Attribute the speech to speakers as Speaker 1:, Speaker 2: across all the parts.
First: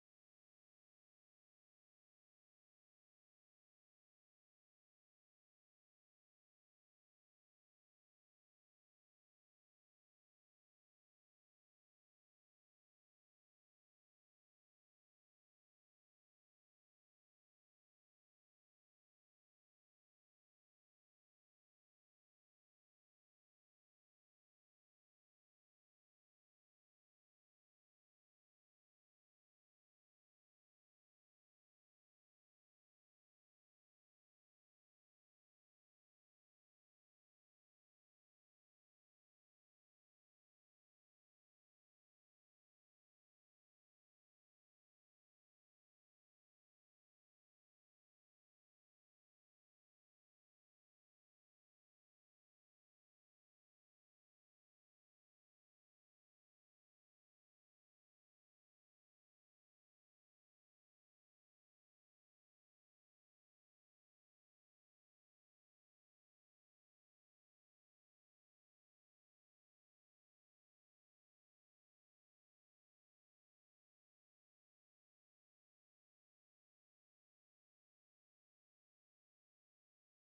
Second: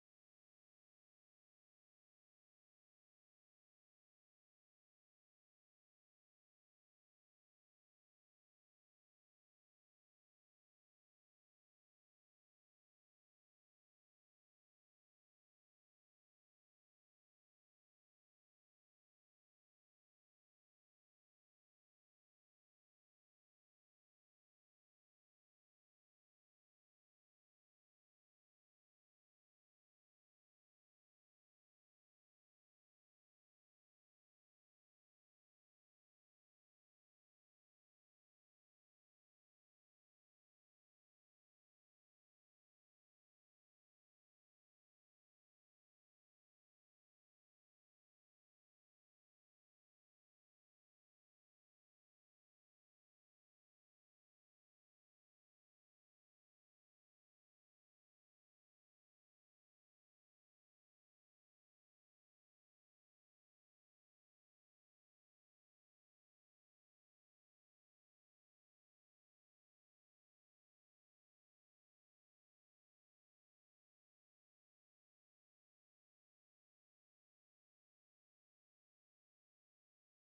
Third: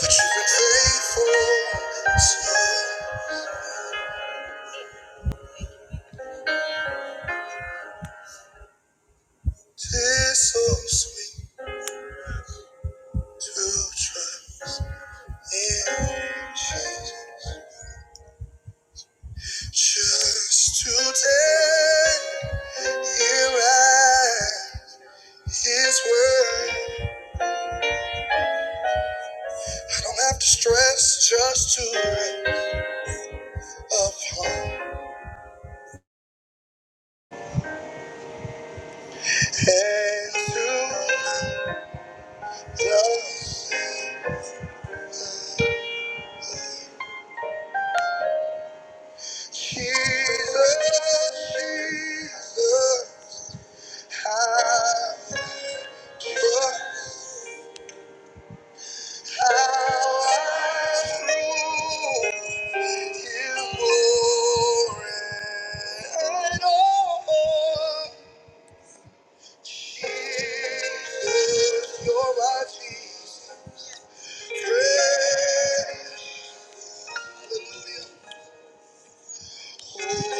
Speaker 1: But you've been faithful so this so sweet to trust in Jesus. Just today, here at His word, I don't have to stress just to wait upon and through love. Jesus, Jesus, I trust. Jesus, you're my Jesus. Hallelujah. Thank you.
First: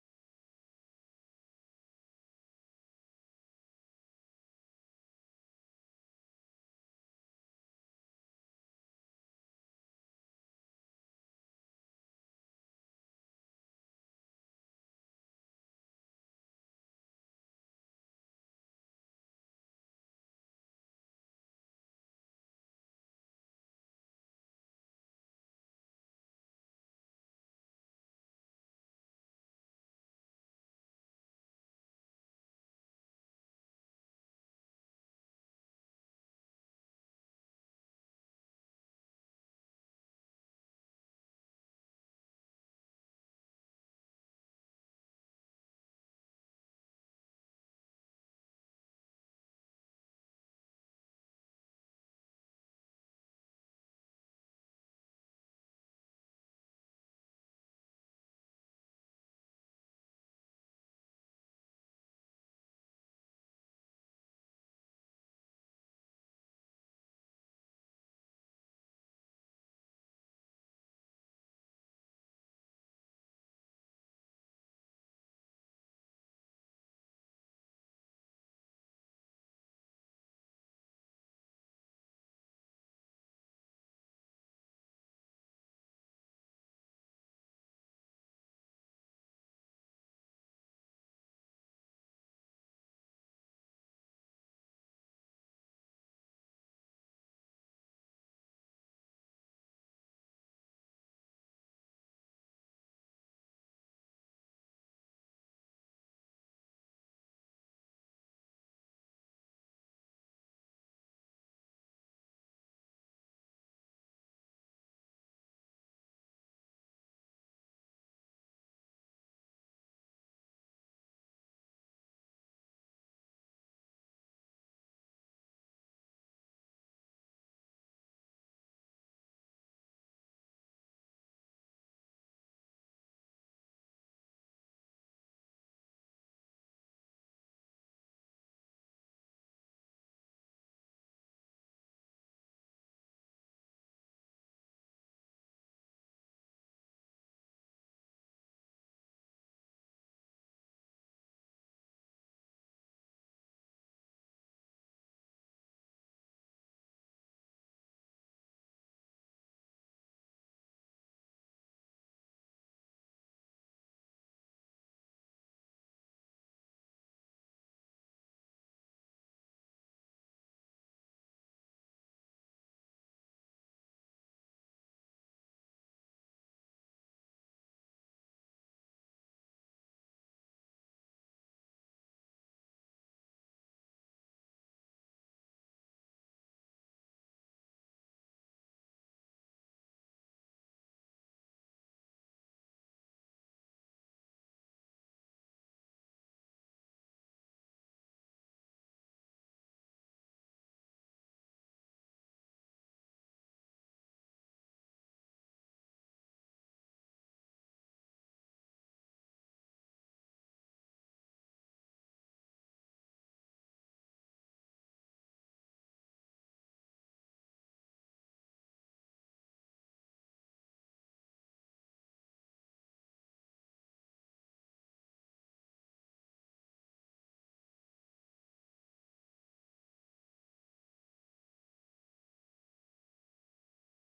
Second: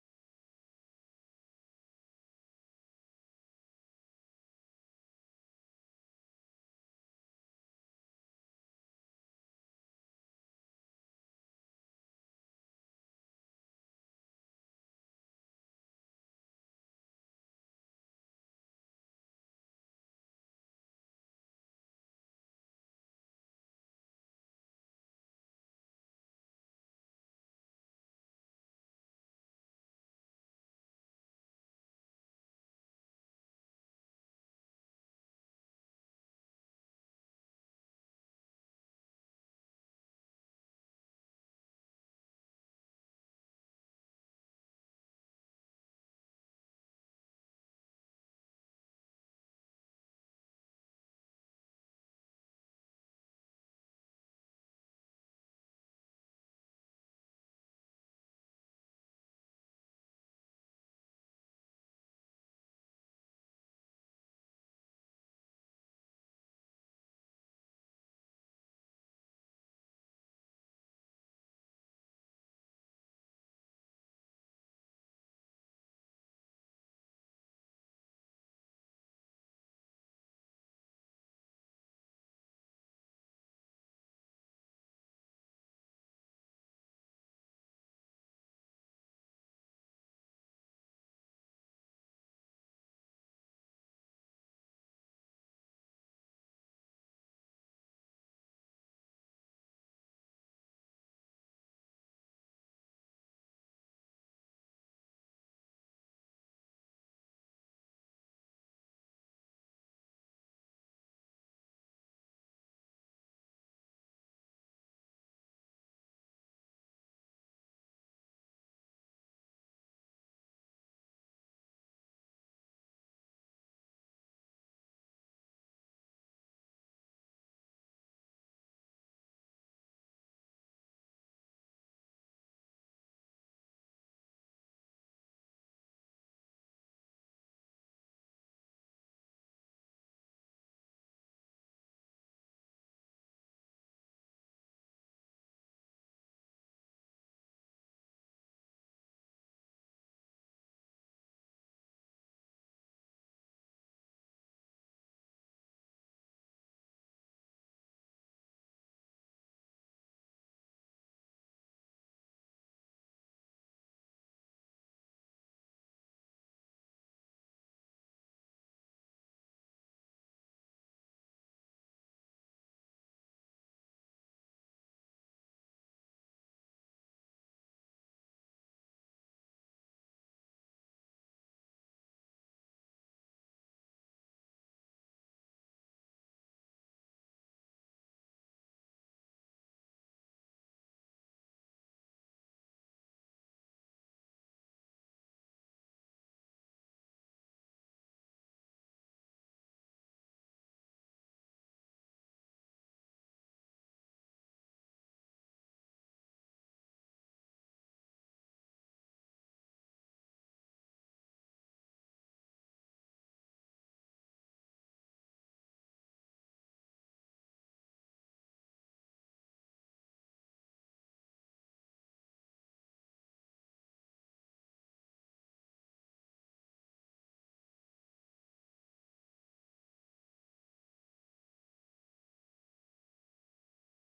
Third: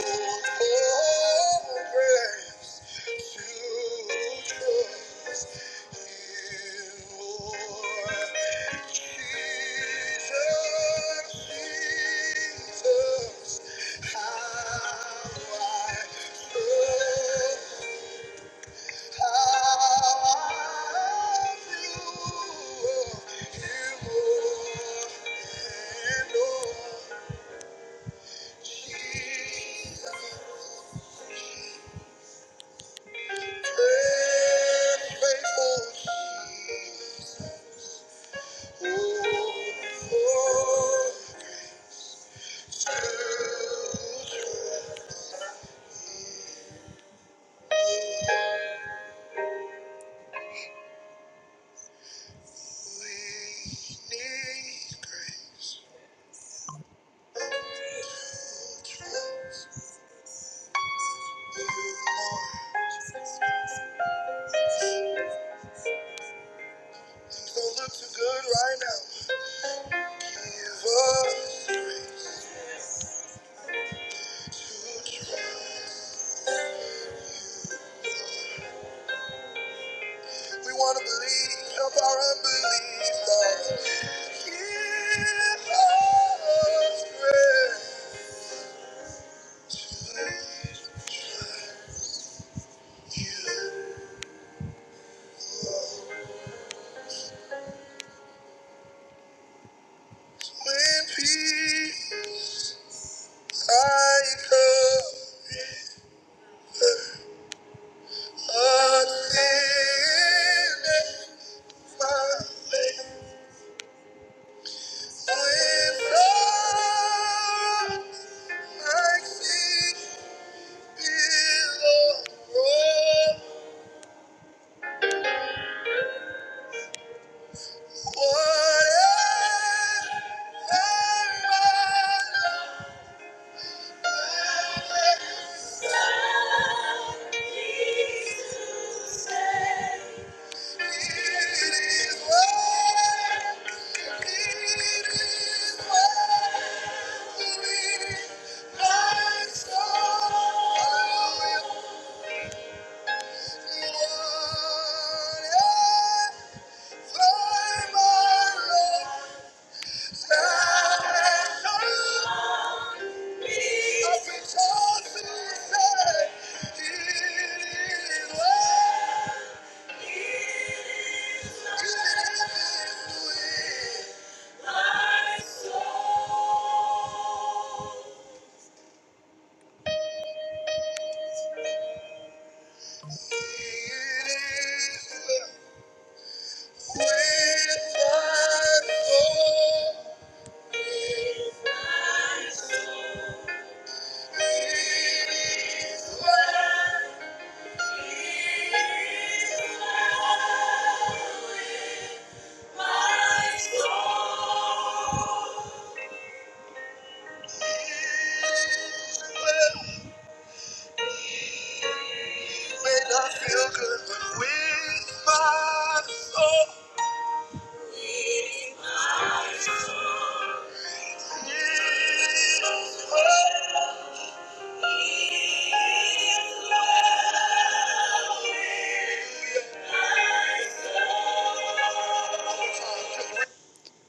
Speaker 1: We want to believe, help our unbelief, Lord. When peace I come again and find faith. When sorrow I see below. Oh, whatever my life Thank you. My soul. May not feel good with my soul. It's well.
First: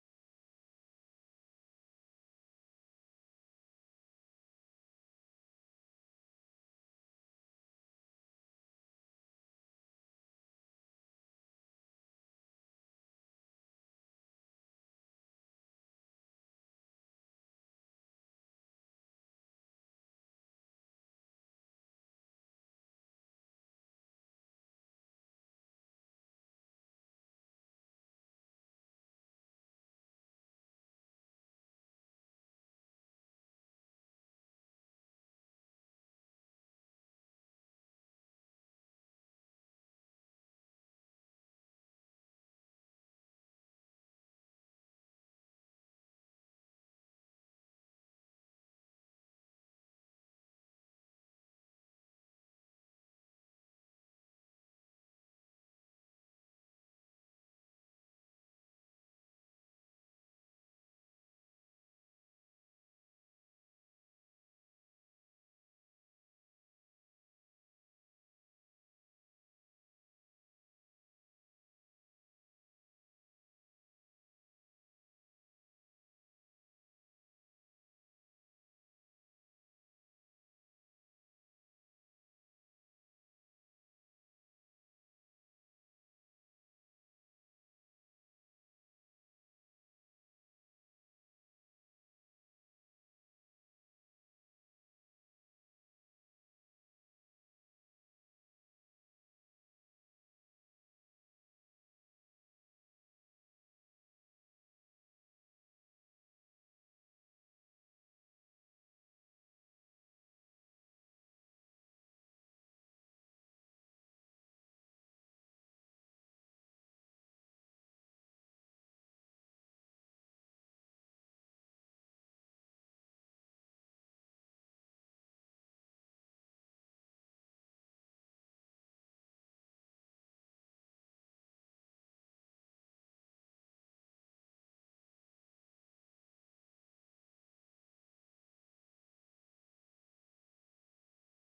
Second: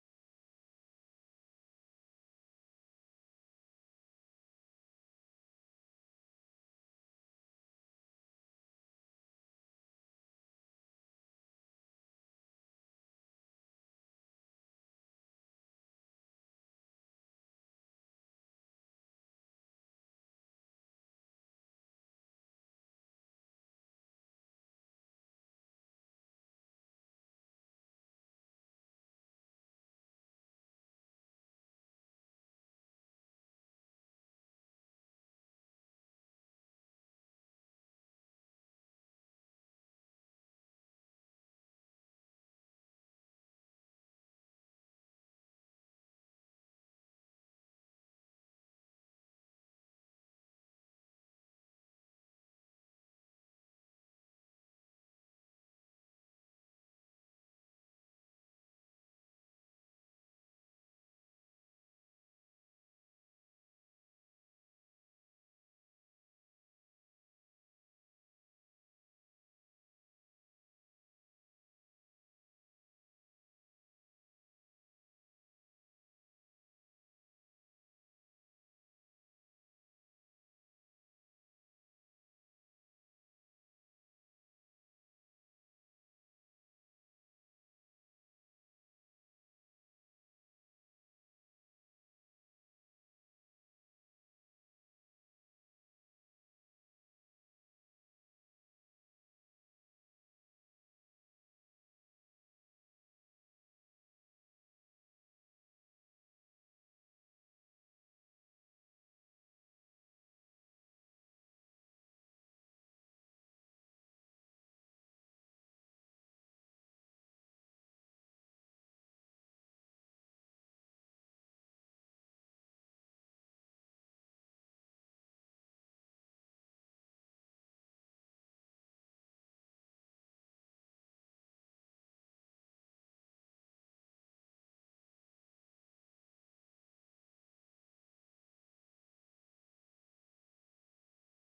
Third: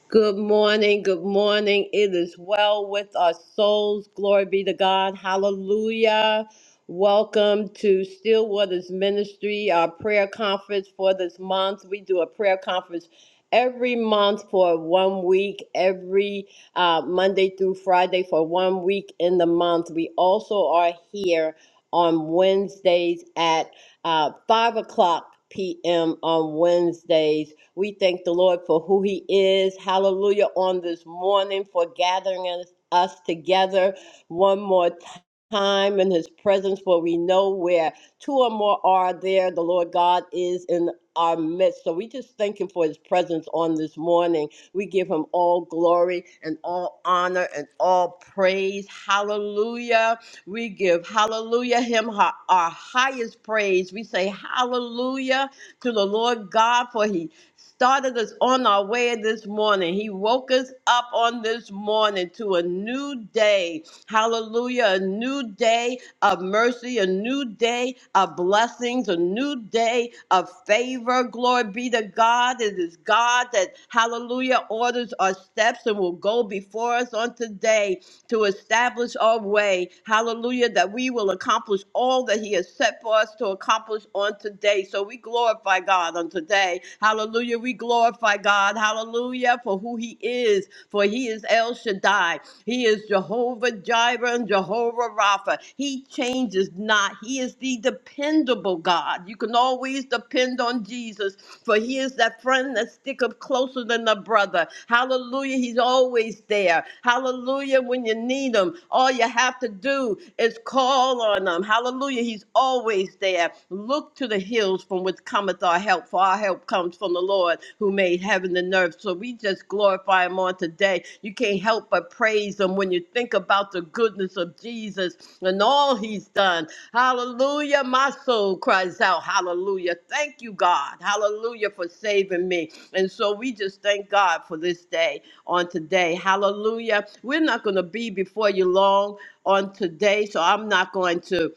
Speaker 1: Good morning, good morning. It is well with our souls. Glory be to God. Hallelujah. Welcome to Stillwater's Ministry, our prayer conference for this month. We do a prayer conference every month for one week, every uh, Monday through Friday for one week in the month. We also are here on Wednesdays at uh, 5 o'clock p.m. on Wednesdays we thank the Lord for who He is. Hallelujah. On this morning for gathering us, us together one more Time Time in his presence, for we know where two or more are there, the Lord God is in our midst. So we just thank him for his presence on this morning. We give him all glory and all honor and all praise. Hallelujah. We give hallelujah him our, our highest praise. We say hallelujah to the Lord God for he started us on our way this morning. He woke us up on this morning to a new day. Hallelujah. A new day of mercy, a new day of blessings, a new day of favor. Glory be to God. It is God that, hallelujah, orders our steps and will go before us on today to establish our way. Hallelujah. That we will accomplish all that He has set for us to accomplish on today. So we glorify God on today. Hallelujah. We glorify God. Hallelujah. For who He is. For He is El Shaddai. He is Jehovah Jireh and Jehovah Rapha. He changes not. He is the dependable dependable God. You can always depend on Jesus, for he is that friend that sticketh closer than a brother. Hallelujah. He's always there. Hallelujah. When you need him, all you have to do is call on him. Hallelujah. He's always there. Look to the hills from which cometh our help, for our help comes from the Lord who made heaven and earth deserve. So we just glorify him on today. You can't help but praise him when you think about the goodness of Jesus and all he's done. Hallelujah. My soul cries out, Hallelujah. Thank you, God. Hallelujah for saving me. And so we just thank God for this day on today. Hallelujah. We're not going to be before you long on today, so I'm not going to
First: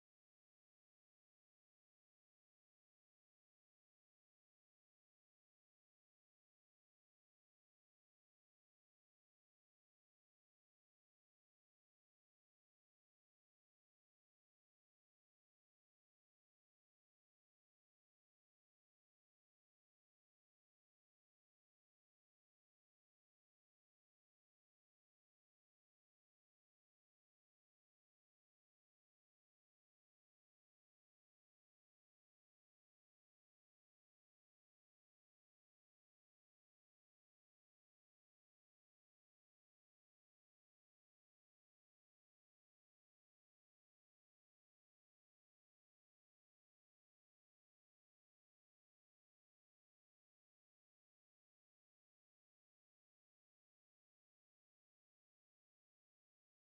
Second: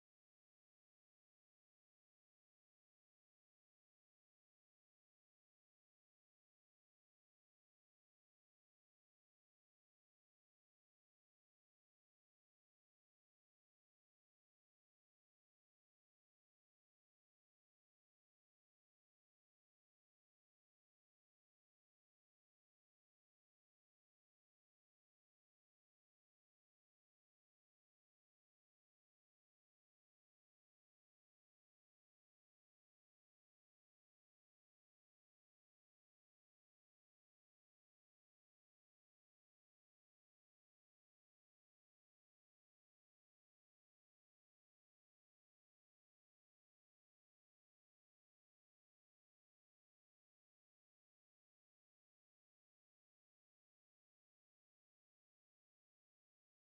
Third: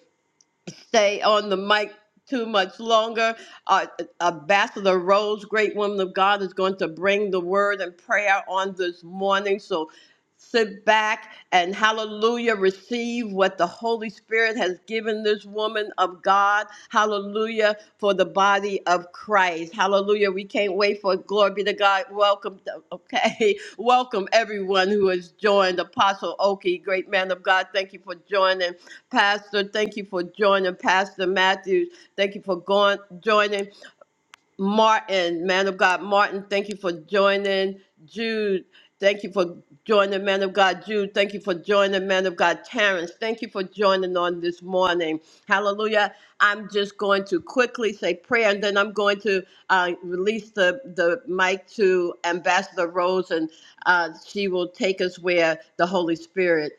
Speaker 1: stay on the mic too much longer. Uh, uh, Ambassador Rose, great woman of God, is going to bring the word and prayer on this morning. So sit back and hallelujah, receive what the Holy Spirit has given this woman of God. Hallelujah for the body of Christ. Hallelujah. We can't wait for it. glory be to God. Welcome, to- okay. Welcome everyone who has joined. Apostle Oki, great man of God. Thank you for joining. Pastor, thank you for joining. Pastor Matthews, thank you for going joining. Martin, man of God, Martin, thank you for joining. Jude, thank you for joining, man of God. Jude, thank you for joining, man of God. Terrence, thank you for joining on this morning. Hallelujah. I'm just going to quickly say prayer, and then I'm going to uh, release the, the mic to Ambassador Rose, and uh, she will take us where the Holy Spirit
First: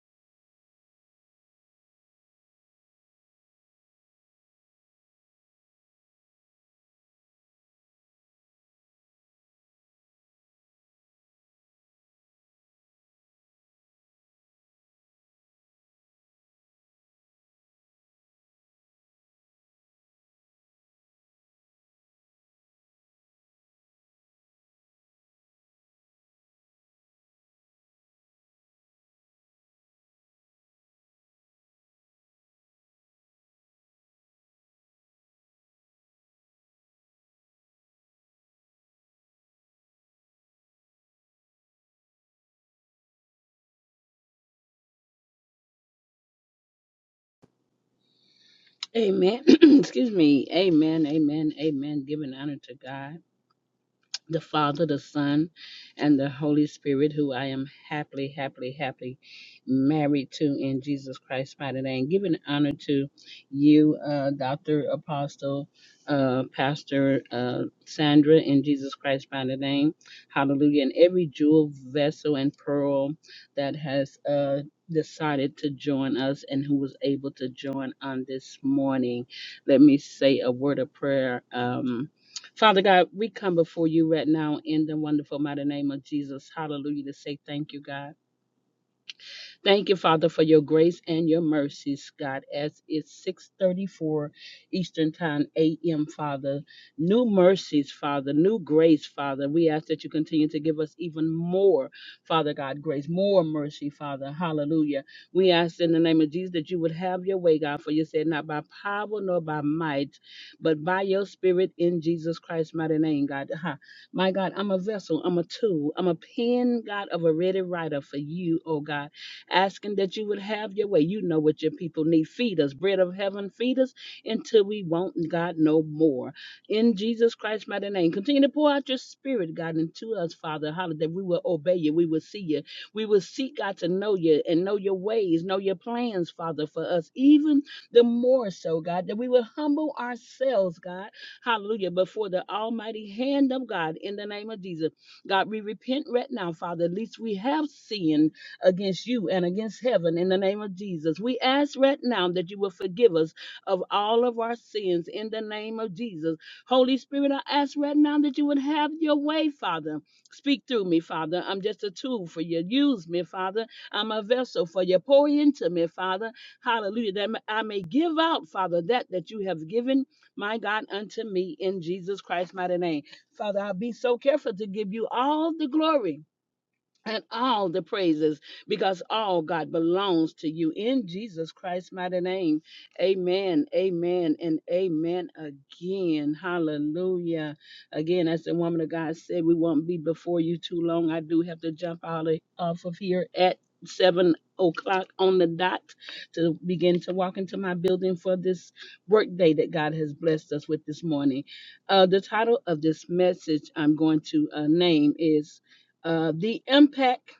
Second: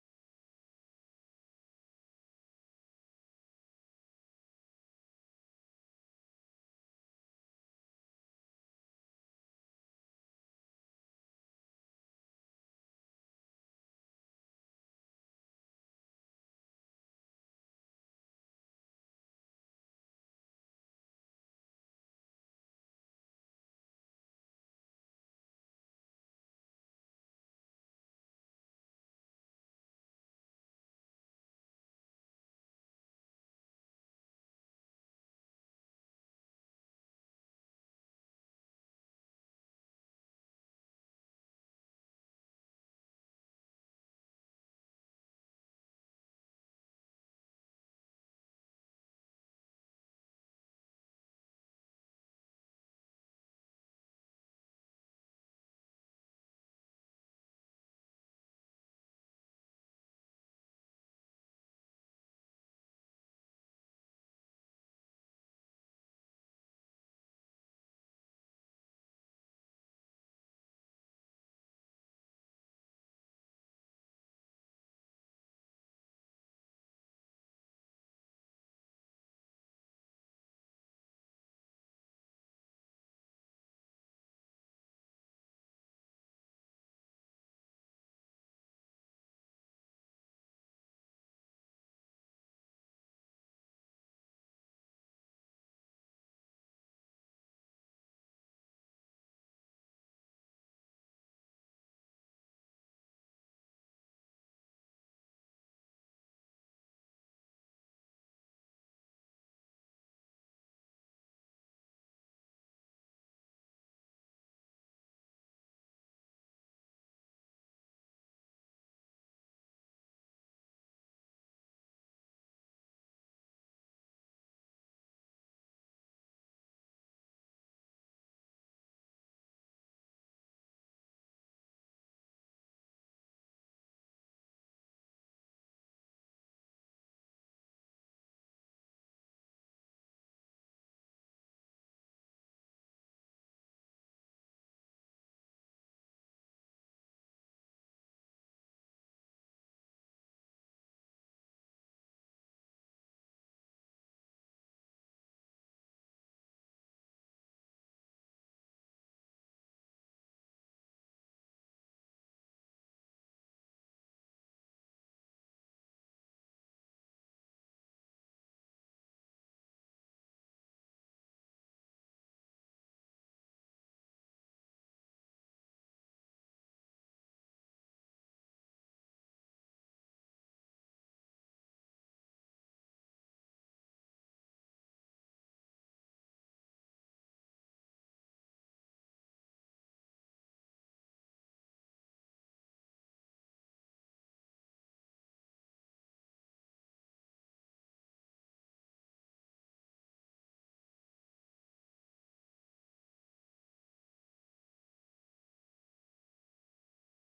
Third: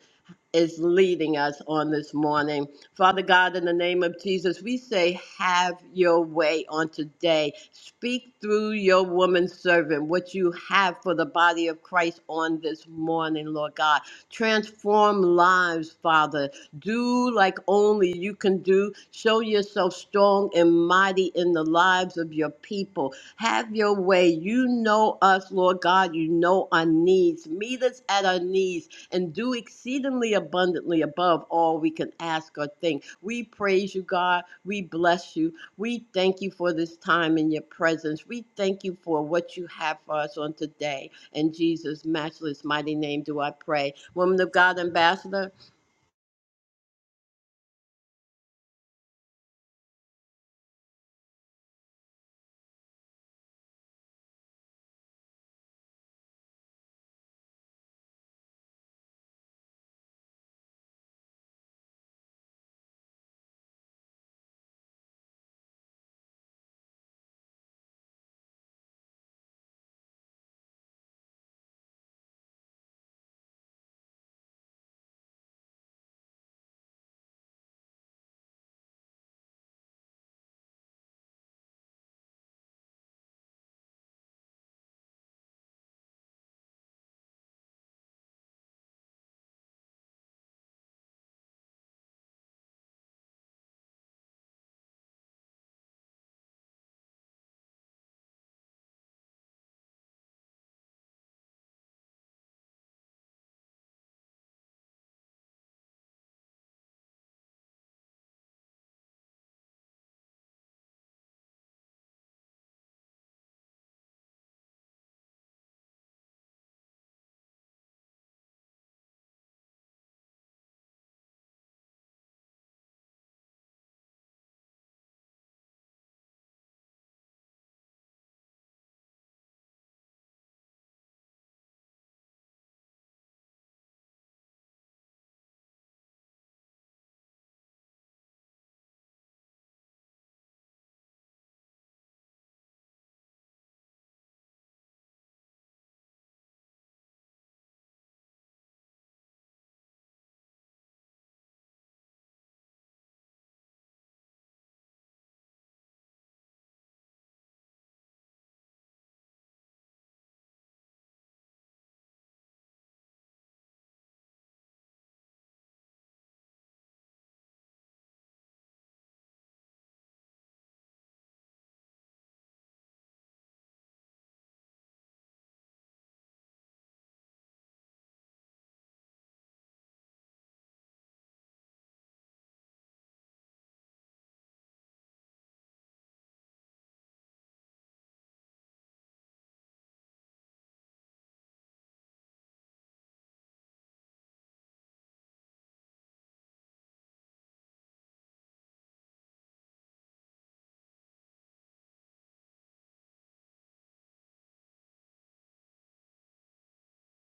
Speaker 1: is leading us on this morning. Father God, in the name of Jesus, we say, Have your way on today. Speak through your woman servant what you have for the body of Christ on this morning, Lord God. Transform lives, Father. Do like only you can do. Show yourself strong and mighty in the lives of your people. Have your way. You know us, Lord God. You know our needs. Meet us at our needs and do exceedingly abundantly above all we can ask or think. We praise you, God. We bless you. We thank you for this time in your presence. We thank you for what you have for us on today. In Jesus' matchless mighty name do I pray. Woman of God, Ambassador.
Speaker 2: Amen. Excuse me. Amen. Amen. Amen. Giving honor to God the Father, the Son, and the Holy Spirit, who I am happily, happily, happily married to in Jesus Christ's mighty name. Giving honor to you, uh, Dr. Apostle, uh, Pastor uh, Sandra, in Jesus Christ's mighty name. Hallelujah. And every jewel, vessel, and pearl that has uh, decided to join us and who was able to join on this morning. Let me say a word of prayer. Um, Father God, we come before you right now in the wonderful mighty name of Jesus. Hallelujah. To say thank you, God. Thank you, Father, for your grace and your mercies, God, as it's 634 Eastern Time, AM, Father. New mercies, Father, new grace, Father. We ask that you continue to give us even more, Father God, grace, more mercy, Father. Hallelujah. We ask in the name of Jesus that you would have your way, God, for you said not by power nor by might, but by your spirit in Jesus Christ's mighty name, God. Ha. My God, I'm a vessel, I'm a tool, I'm a pen, God, of a ready writer for you, oh God asking that you would have your way. You know what your people need. Feed us, bread of heaven, feed us until we won't, God, no more. In Jesus Christ's mighty name, continue to pour out your spirit, God, into us, Father, hallelujah, that we will obey you, we will see you, we will seek God to know you and know your ways, know your plans, Father, for us, even the more so, God, that we will humble ourselves, God, hallelujah, before the almighty hand of God in the name of Jesus. God, we repent right now, Father, at least we have sinned against you and against heaven in the name of Jesus. We ask right now that you will forgive us of all of our sins in the name of Jesus. Holy Spirit, I ask right now that you would have your way, Father. Speak through me, Father. I'm just a tool for you. Use me, Father. I'm a vessel for you. Pour into me, Father. Hallelujah. That I may give out, Father, that that you have given, my God, unto me in Jesus Christ mighty name. Father, I'll be so careful to give you all the glory and all the praises because all God belongs to you in Jesus Christ's mighty name. Amen, amen, and amen again. Hallelujah. Again, as the woman of God said, we won't be before you too long. I do have to jump out of, off of here at seven o'clock on the dot to begin to walk into my building for this work day that God has blessed us with this morning. Uh, the title of this message I'm going to uh, name is uh, the impact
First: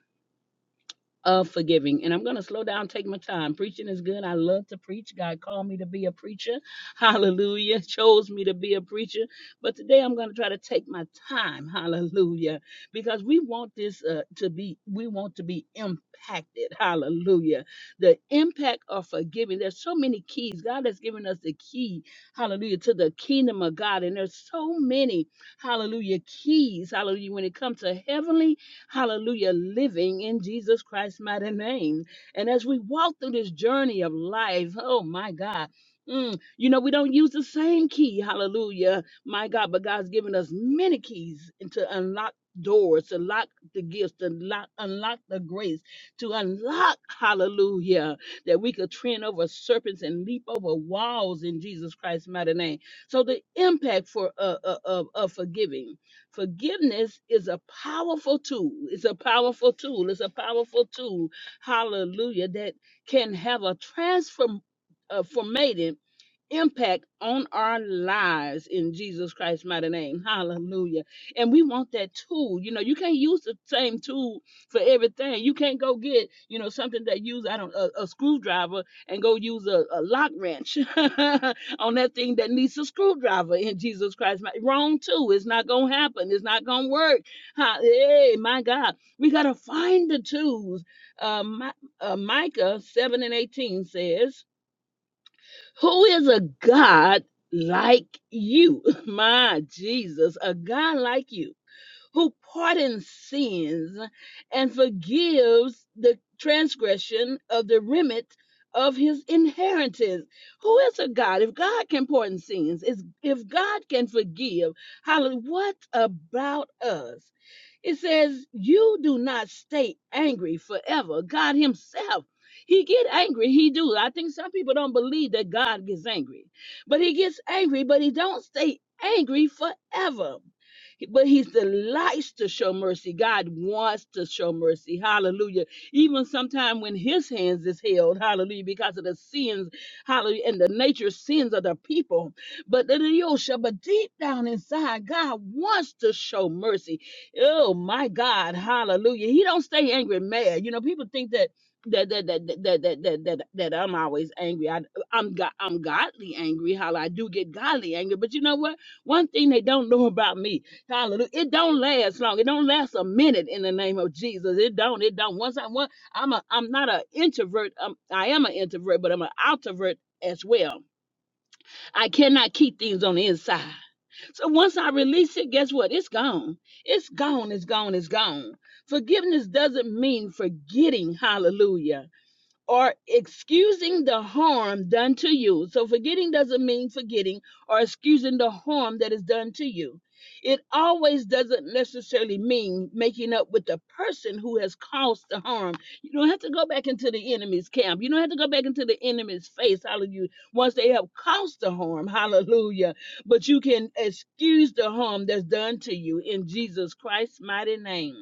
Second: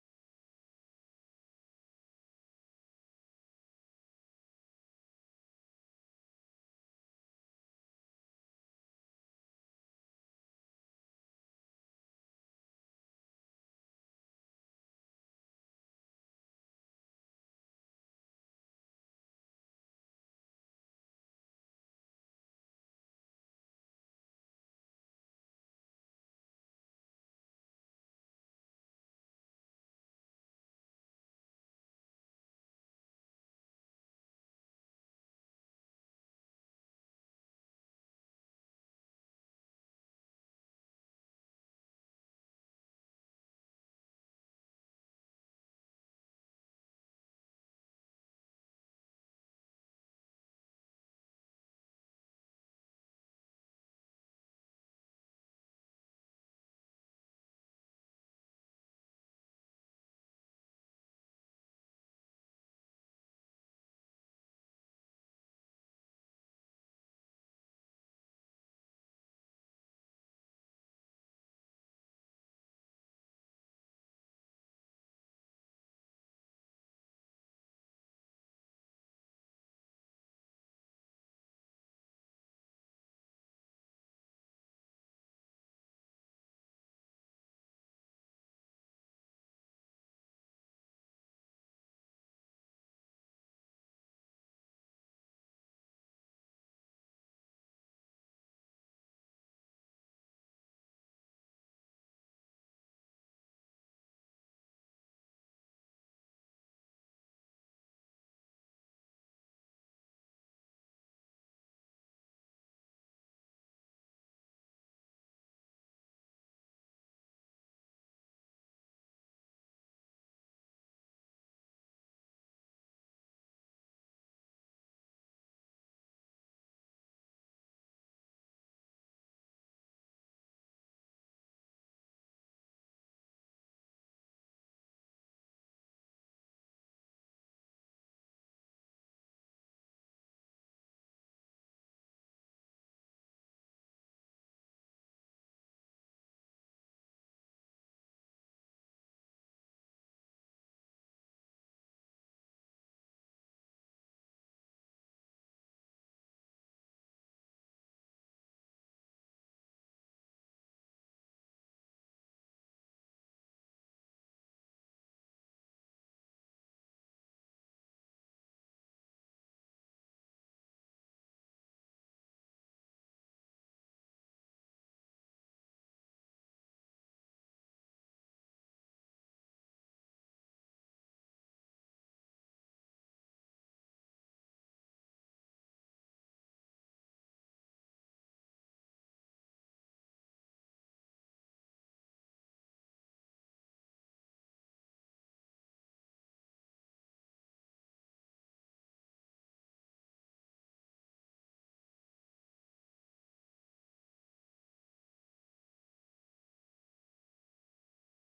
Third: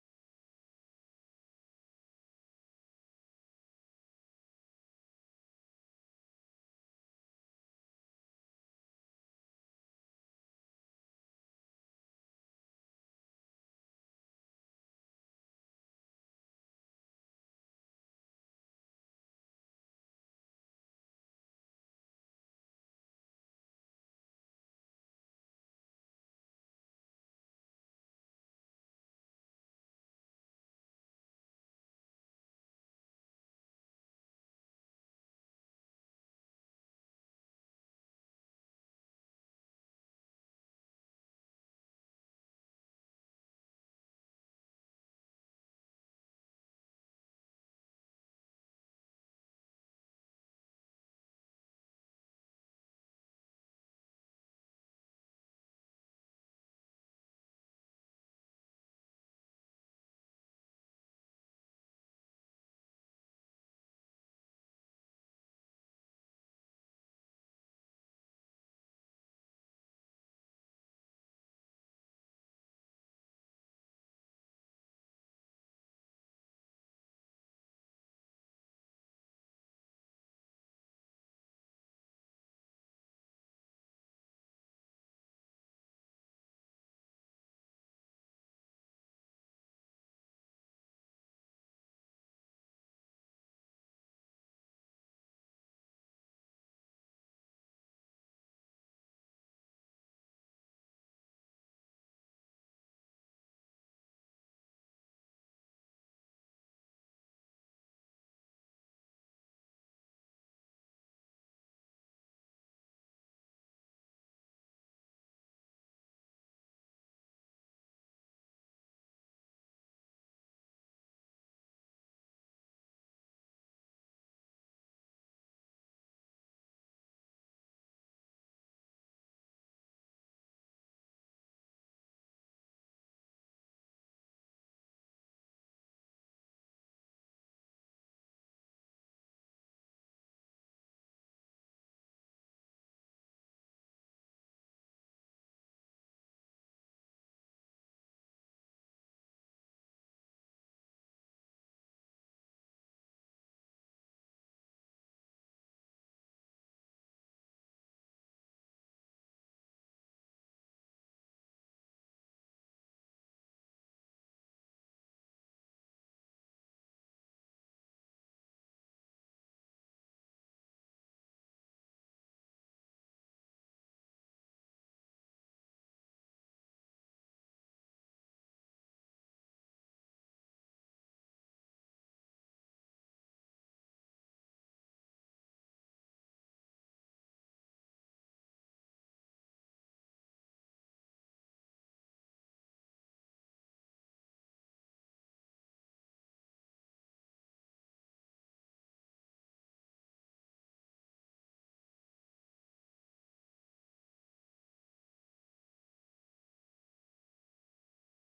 Speaker 2: of forgiving. And I'm going to slow down, take my time. Preaching is good. I love to preach. God called me to be a preacher. Hallelujah. Chose me to be a preacher. But today I'm going to try to take my time. Hallelujah. Because we want this uh, to be, we want to be impacted. Hallelujah. The impact of forgiving. There's so many keys. God has given us the key. Hallelujah. To the kingdom of God. And there's so many, hallelujah, keys. Hallelujah. When it comes to heavenly hallelujah, living in Jesus Christ's mighty name. And as we walk through this journey of life, oh my God. mm, you know, we don't use the same key, hallelujah, my God, but God's given us many keys to unlock doors, to lock the gifts, to lock, unlock the grace, to unlock, hallelujah, that we could trend over serpents and leap over walls in Jesus Christ's mighty name. So the impact for uh, uh, of, of forgiving. Forgiveness is a powerful tool. It's a powerful tool. It's a powerful tool. Hallelujah. That can have a transform, uh, formative impact on our lives in Jesus Christ's mighty name. Hallelujah. And we want that tool. You know, you can't use the same tool for everything. You can't go get, you know, something that use, I don't a, a screwdriver and go use a, a lock wrench on that thing that needs a screwdriver in Jesus Christ. Wrong too. It's not going to happen. It's not going to work. Hey, my God. We got to find the tools. Uh, Mi- uh, Micah 7 and 18 says, who is a God like you? My Jesus, a God like you who pardons sins and forgives the transgression of the remit of his inheritance. Who is a God? If God can pardon sins, is if God can forgive, hallelujah, what about us? It says, "You do not stay angry forever." God Himself, He get angry. He do. I think some people don't believe that God gets angry, but He gets angry, but He don't stay angry forever but he delights to show mercy. God wants to show mercy. Hallelujah. Even sometimes when his hands is held, hallelujah, because of the sins, hallelujah, and the nature sins of the people. But the Yosha, but deep down inside, God wants to show mercy. Oh my God, hallelujah. He don't stay angry and mad. You know, people think that that that that that that that, that, that I'm always angry. I, I'm go- I'm godly angry. How I do get godly angry, but you know what? One thing they don't know about me. Hallelujah. It don't last long. It don't last a minute in the name of Jesus. It don't. It don't. Once I one, I'm a I'm not an introvert. I'm, I am an introvert, but I'm an outrovert as well. I cannot keep things on the inside. So once I release it, guess what? It's gone. It's gone. It's gone. It's gone. Forgiveness doesn't mean forgetting. Hallelujah or excusing the harm done to you. So forgetting doesn't mean forgetting or excusing the harm that is done to you. It always doesn't necessarily mean making up with the person who has caused the harm. You don't have to go back into the enemy's camp. You don't have to go back into the enemy's face. Hallelujah. Once they have caused the harm. Hallelujah. But you can excuse the harm that's done to you in Jesus Christ's mighty name.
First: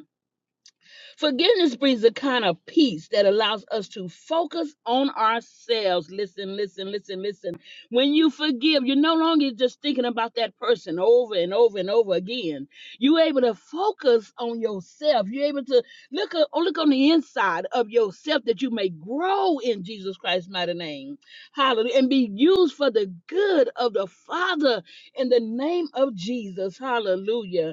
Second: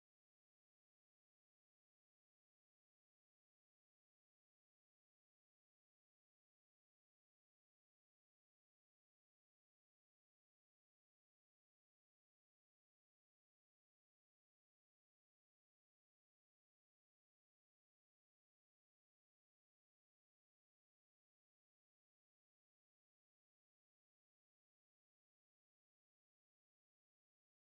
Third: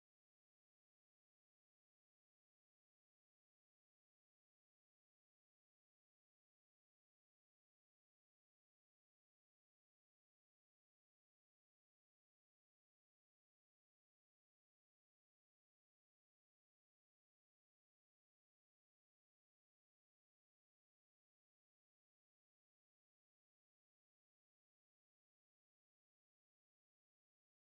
Speaker 2: Forgiveness brings a kind of peace that allows us to focus on ourselves. Listen, listen, listen, listen. When you forgive, you're no longer just thinking about that person over and over and over again. You're able to focus on yourself. You're able to look, a- look on the inside of yourself that you may grow in Jesus Christ's mighty name. Hallelujah. And be used for the good of the Father in the name of Jesus. Hallelujah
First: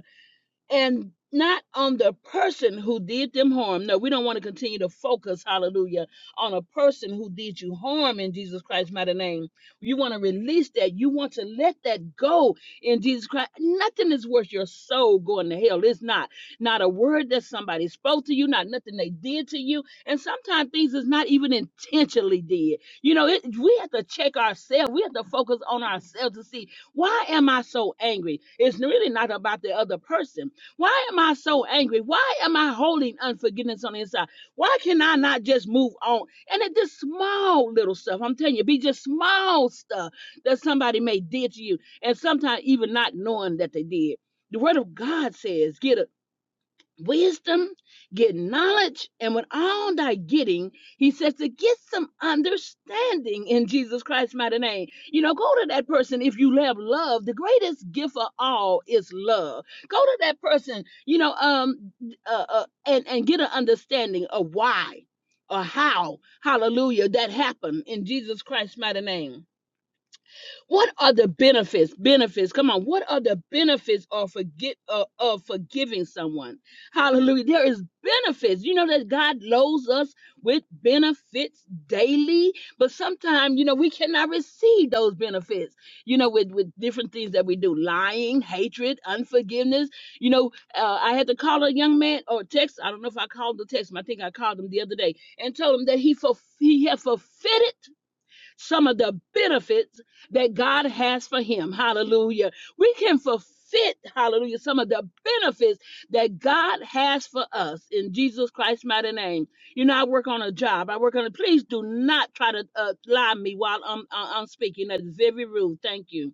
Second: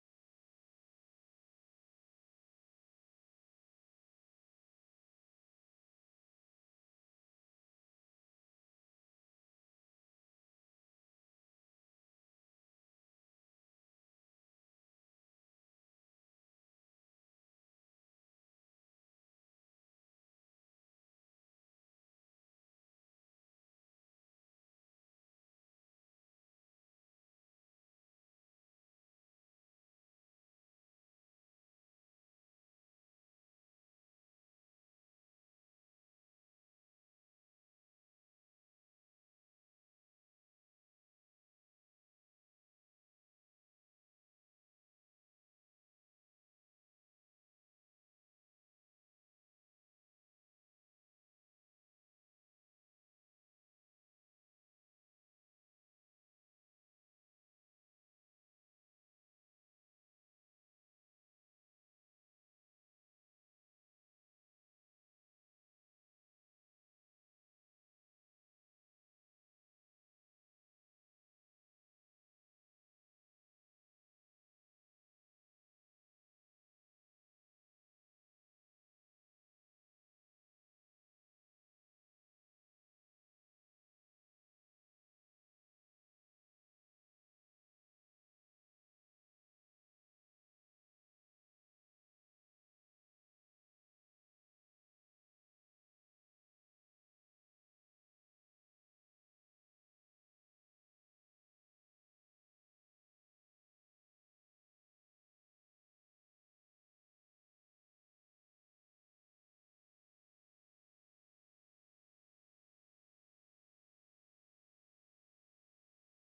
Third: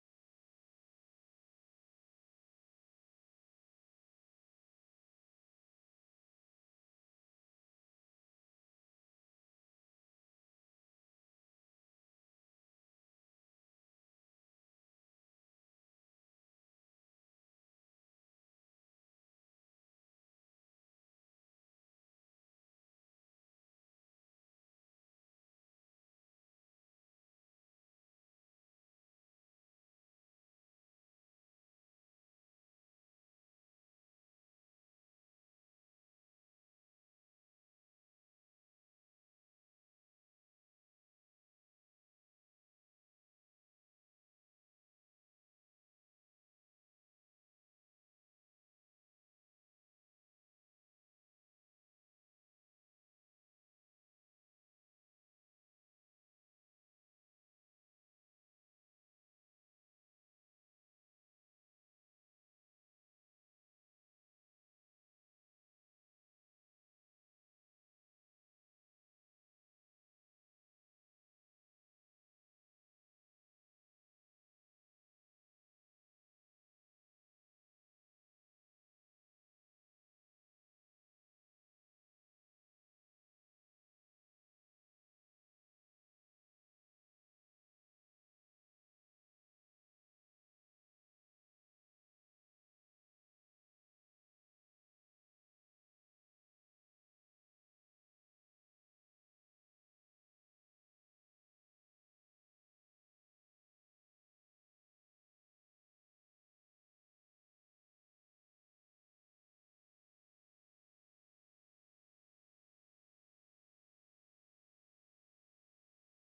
Speaker 2: and not on the person who did them harm. No, we don't want to continue to focus, hallelujah, on a person who did you harm in Jesus Christ's mighty name. You want to release that. You want to let that go in Jesus Christ. Nothing is worth your soul going to hell. It's not. Not a word that somebody spoke to you, not nothing they did to you. And sometimes things is not even intentionally did. You know, it, we have to check ourselves. We have to focus on ourselves to see why am I so angry? It's really not about the other person why am I so angry? Why am I holding unforgiveness on the inside? Why can I not just move on? And it just small little stuff. I'm telling you, be just small stuff that somebody may did to you, and sometimes even not knowing that they did. The word of God says, get a wisdom, get knowledge, and with all thy getting, he says to get some understanding in Jesus Christ's mighty name. You know, go to that person if you have love. The greatest gift of all is love. Go to that person, you know, um, uh, uh, and and get an understanding of why or how, hallelujah, that happened in Jesus Christ's mighty name what are the benefits? Benefits. Come on. What are the benefits of forget uh, of forgiving someone? Hallelujah. There is benefits. You know that God loads us with benefits daily, but sometimes you know we cannot receive those benefits. You know, with with different things that we do, lying, hatred, unforgiveness. You know, uh, I had to call a young man or text. I don't know if I called the text. him. I think I called him the other day and told him that he fulf- he had forfeited some of the benefits that God has for him. Hallelujah. We can forfeit, hallelujah, some of the benefits that God has for us in Jesus Christ's mighty name. You know, I work on a job. I work on a. Please do not try to uh, lie me while I'm, I- am i am speaking. That is very rude. Thank you.